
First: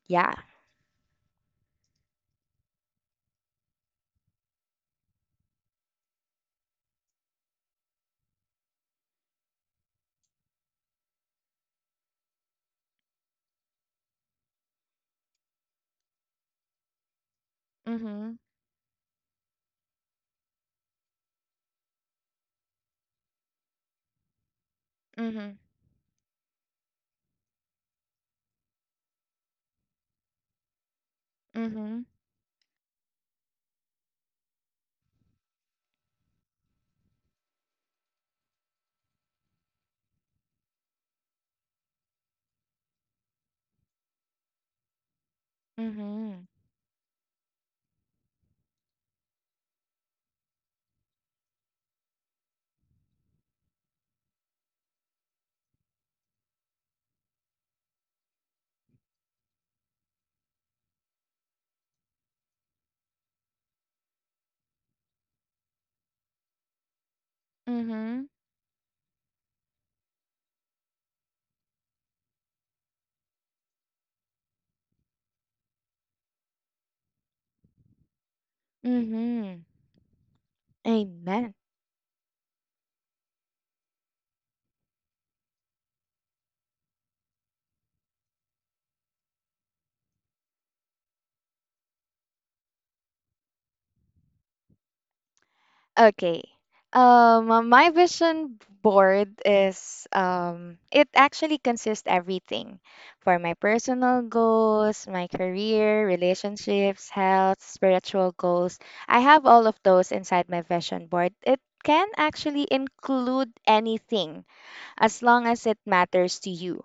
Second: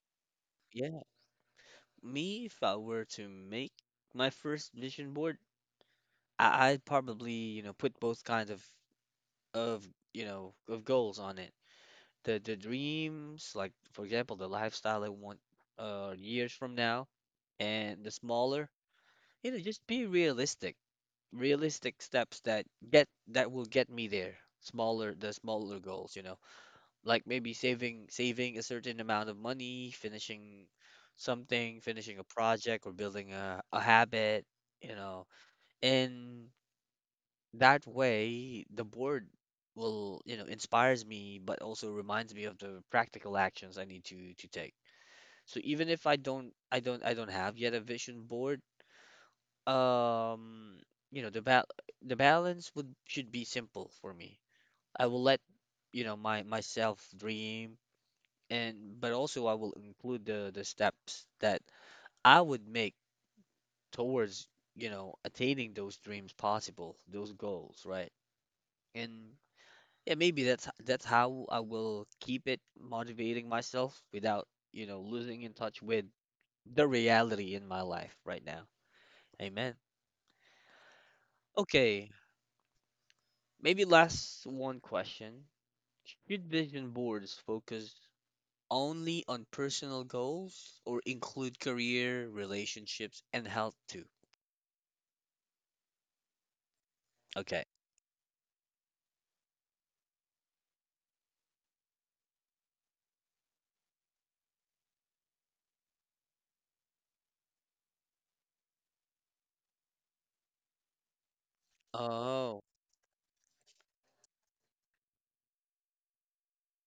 [SPEAKER 2] Yeah.
[SPEAKER 1] Yeah. Me, if I were to make my first vision board, I'd probably, you know, put both kinds of you know of goals on it. The dreams, like for example, the lifestyle I want years from now, and the
[SPEAKER 2] Mm-hmm.
[SPEAKER 1] smaller, you know, just be realistic. Realistic steps that get that will get me there. Smaller, the
[SPEAKER 2] Mhm.
[SPEAKER 1] smaller goals, you know. Like maybe saving a certain amount of money, finishing something,
[SPEAKER 2] Mhm.
[SPEAKER 1] finishing a project or building a habit, you know. In that way, the board will, you know, inspires me but also reminds me of the practical actions I need to take. So even if I
[SPEAKER 2] Mhm.
[SPEAKER 1] don't I don't I don't have yet a vision board, um, you know, the balance would should be simple for me. I will let you know my myself dream and but also I will include the steps that I would make towards, you know, attaining those dreams possible, those goals, right?
[SPEAKER 2] Mhm.
[SPEAKER 1] And yeah, maybe that's that's how I will keep it motivating myself without, you know, losing in touch with the reality in my life right now.
[SPEAKER 2] Mhm.
[SPEAKER 1] Amen.
[SPEAKER 2] Amen.
[SPEAKER 1] Okay, maybe last one question. Should vision boards focus only on personal goals or include career, relationships, and health too?
[SPEAKER 2] Okay.
[SPEAKER 1] Okay.
[SPEAKER 2] My vision board is, it actually consists everything for my personal goals, my career, relationships, health, spiritual goals. I have all of those inside my vision board. It can
[SPEAKER 1] Oh,
[SPEAKER 2] actually include anything, as long as it matters to you.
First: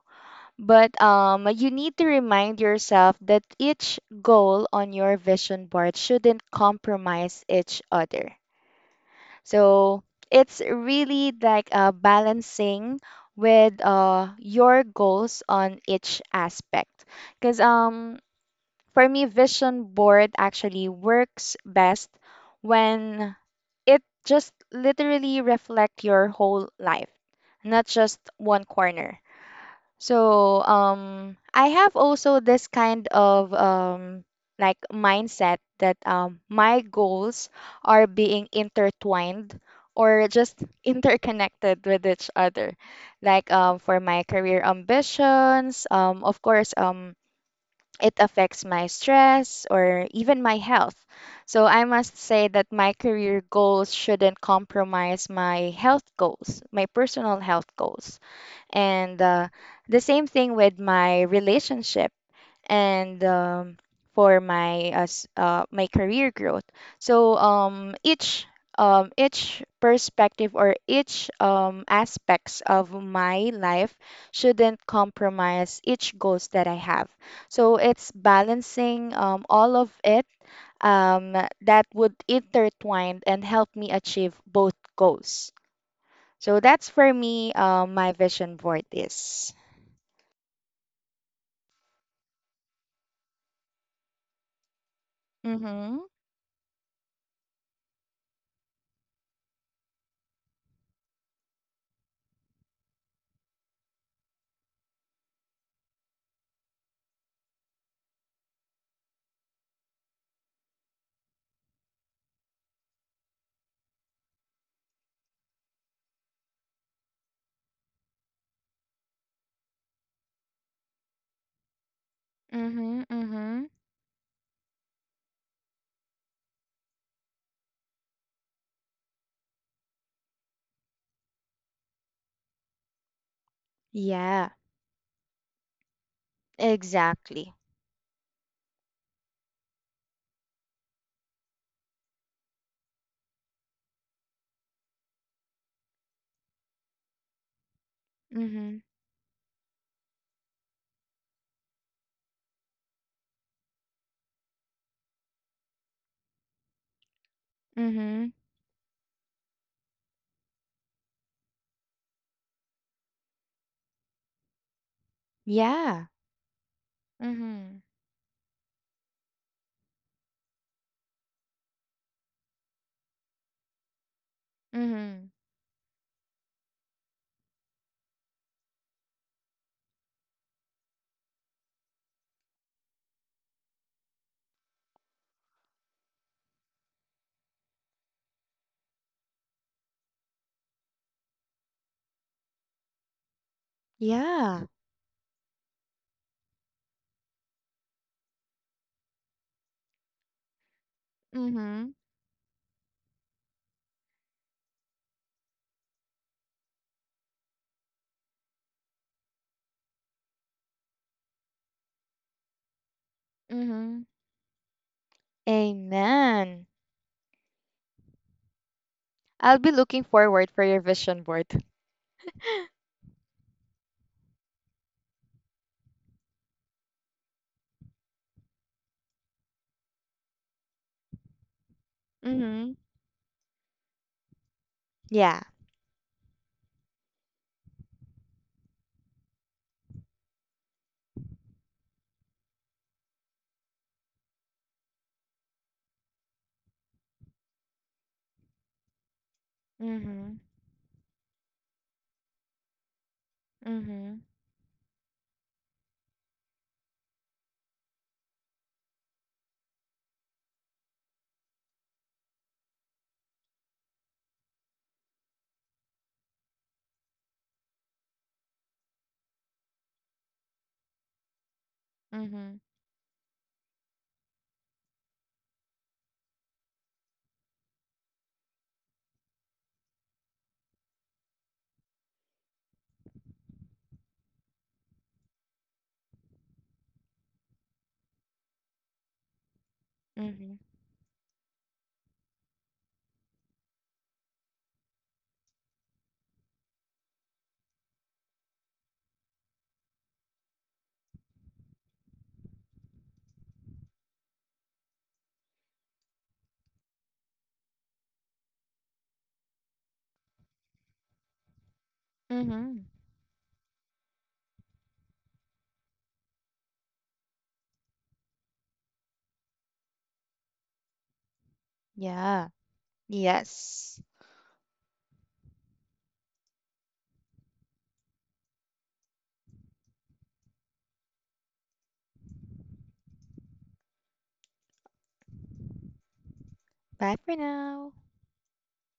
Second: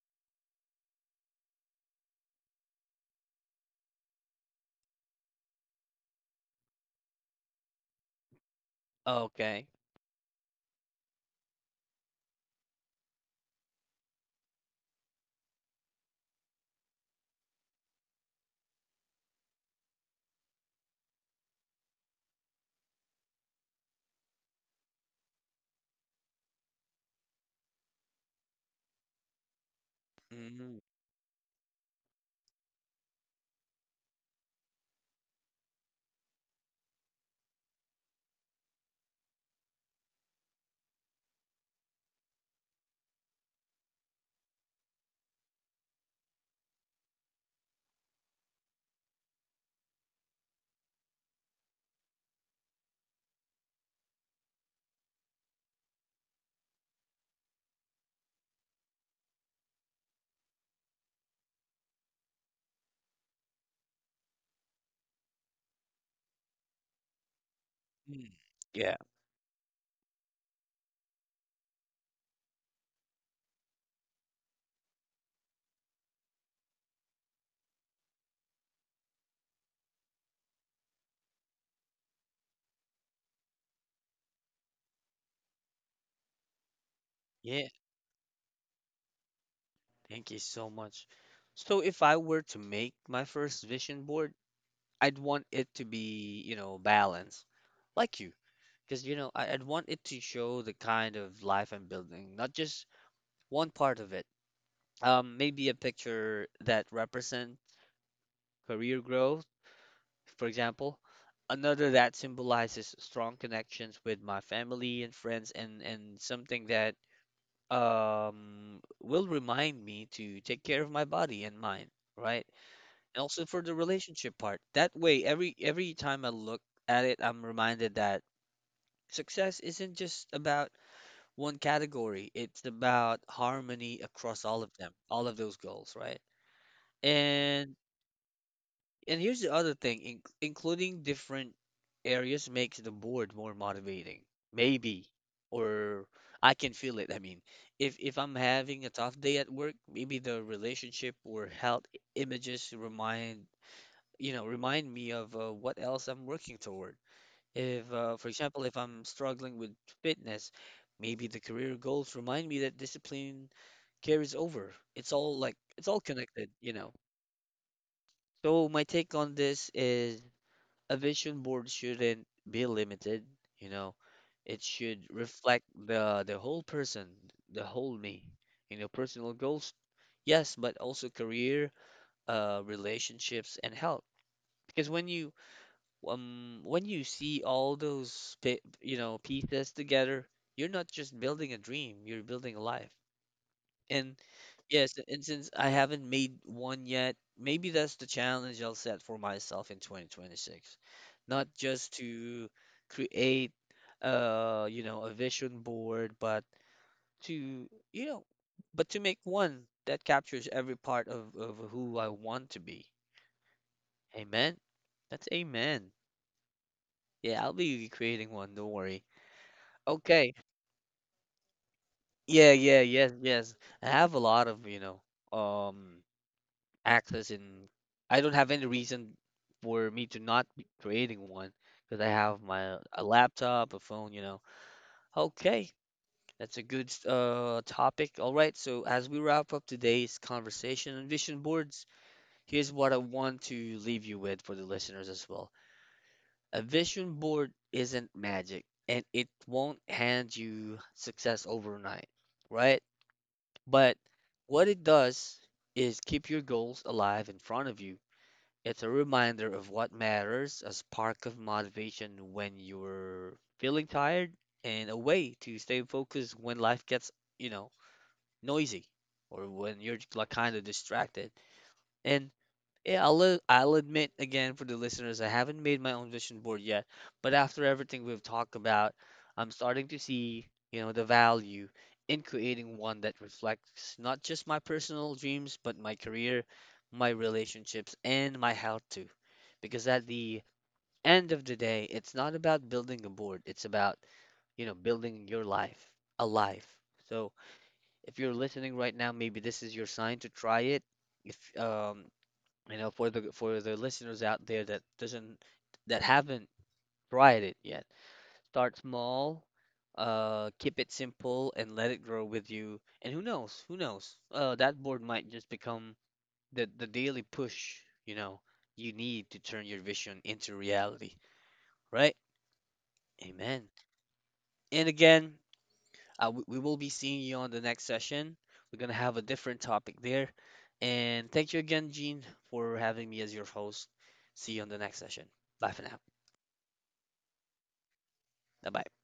[SPEAKER 2] But you need to remind yourself that each goal on your vision board shouldn't compromise each other.
[SPEAKER 1] okay.
[SPEAKER 2] So it's really like balancing with your goals on each aspect. Because for me, vision board actually works best when it just literally reflect your whole life, not just one corner. So
[SPEAKER 1] Mm,
[SPEAKER 2] I have also this kind of like mindset that my goals are being intertwined, or just interconnected with each other. Like for my career ambitions, of course it affects my stress or even my health. So I must say that my career goals shouldn't compromise my health goals, my personal health goals, and the same thing with my relationship, and for my my career growth. So
[SPEAKER 1] mm. Yeah,
[SPEAKER 2] each perspective, or each aspects of my life shouldn't compromise each goals that I have. So it's balancing all of it, um, that would intertwine and help me achieve both goals. So that's for me,
[SPEAKER 1] yeah.
[SPEAKER 2] my vision for this.
[SPEAKER 1] Thank you so much. So if I were to make my first vision board, I'd want it to
[SPEAKER 2] Mm-hmm.
[SPEAKER 1] be, you know, balanced, like you, because you know, I'd want it to show the kind of life I'm building, not just one part of it. Maybe a picture that represents career growth, for example. Another that symbolizes strong connections with my family and friends, and something that will remind me to take care of my body and mind, right?
[SPEAKER 2] Mm-hmm.
[SPEAKER 1] And also for
[SPEAKER 2] Mm-hmm.
[SPEAKER 1] the relationship part. That way, every time I look at it, I'm reminded that success isn't just about one category. It's about harmony across
[SPEAKER 2] Yeah,
[SPEAKER 1] all of them, all of those goals, right?
[SPEAKER 2] exactly.
[SPEAKER 1] And And here's the other thing, including different areas makes the board more motivating. Maybe, or I can feel it. I mean, if I'm
[SPEAKER 2] Mm-hmm.
[SPEAKER 1] having a tough day at work, maybe the relationship or images remind, you know, remind me of what else I'm working toward. If,
[SPEAKER 2] Mm-hmm.
[SPEAKER 1] for example, if I'm struggling with fitness, maybe the career goals remind me that discipline carries over. It's all like it's all
[SPEAKER 2] Yeah.
[SPEAKER 1] connected, you know.
[SPEAKER 2] Mm-hmm.
[SPEAKER 1] So my take on this is a vision board shouldn't be limited, you know. It should
[SPEAKER 2] Mm-hmm.
[SPEAKER 1] reflect the whole person, the whole me. You know, personal goals, yes, but also career, relationships, and health. Because when you see all those you know pieces together, you're not just building a dream, you're building a life. And
[SPEAKER 2] Yeah.
[SPEAKER 1] yes, and since I haven't made one yet, maybe that's the challenge I'll set for myself in 2026. Not
[SPEAKER 2] Mm-hmm.
[SPEAKER 1] just to create you know, a vision board, but to, you know, but to make one that captures every part of who I want to be.
[SPEAKER 2] Mm-hmm.
[SPEAKER 1] Amen. That's amen.
[SPEAKER 2] Amen.
[SPEAKER 1] Yeah, I'll be creating one, don't worry.
[SPEAKER 2] I'll be looking
[SPEAKER 1] Okay.
[SPEAKER 2] forward for your vision board.
[SPEAKER 1] Yeah, yeah, yes, yes. I have a lot of, you know, um access and I don't have any reason for me to not be creating one because I have
[SPEAKER 2] Mm-hmm.
[SPEAKER 1] my a laptop, a phone, you know.
[SPEAKER 2] Yeah.
[SPEAKER 1] Okay, that's a good topic. All right, so as we wrap up today's conversation on vision boards, here's what I want to leave you with for the listeners as well. A vision board isn't magic and it won't hand
[SPEAKER 2] Mm-hmm.
[SPEAKER 1] you success overnight, right? But
[SPEAKER 2] Mm-hmm.
[SPEAKER 1] what it does is keep your goals alive in front of you. It's a reminder of what matters, a spark of motivation when you're feeling tired, and a way to stay focused when life gets, you know, noisy or when you're like kind of distracted. And
[SPEAKER 2] Mm-hmm.
[SPEAKER 1] yeah, I'll admit again for the listeners, I haven't made my own vision board yet, but after everything we've talked about, I'm starting to see, you know, the value in creating one that reflects not just my personal dreams, but my career, my relationships, and my health too. Because at the
[SPEAKER 2] Hmm.
[SPEAKER 1] end of the day, it's not about building a board, it's about, you know, building your life, a life. So if you're listening right now, maybe this is your sign to try it if you know for the listeners out there that doesn't that haven't tried it yet, start small, keep it simple and let it grow with
[SPEAKER 2] Mm-hmm.
[SPEAKER 1] you, and who knows that board might just become the daily push, you know, you need to turn your vision into reality, right?
[SPEAKER 2] Yeah.
[SPEAKER 1] Amen.
[SPEAKER 2] Yes.
[SPEAKER 1] And again, we will be seeing you on the next session. We're going to have a different topic there. And thank you again, Gene, for having me as your host. See you on the next session. Bye for now.
[SPEAKER 2] Bye for now.
[SPEAKER 1] Bye bye.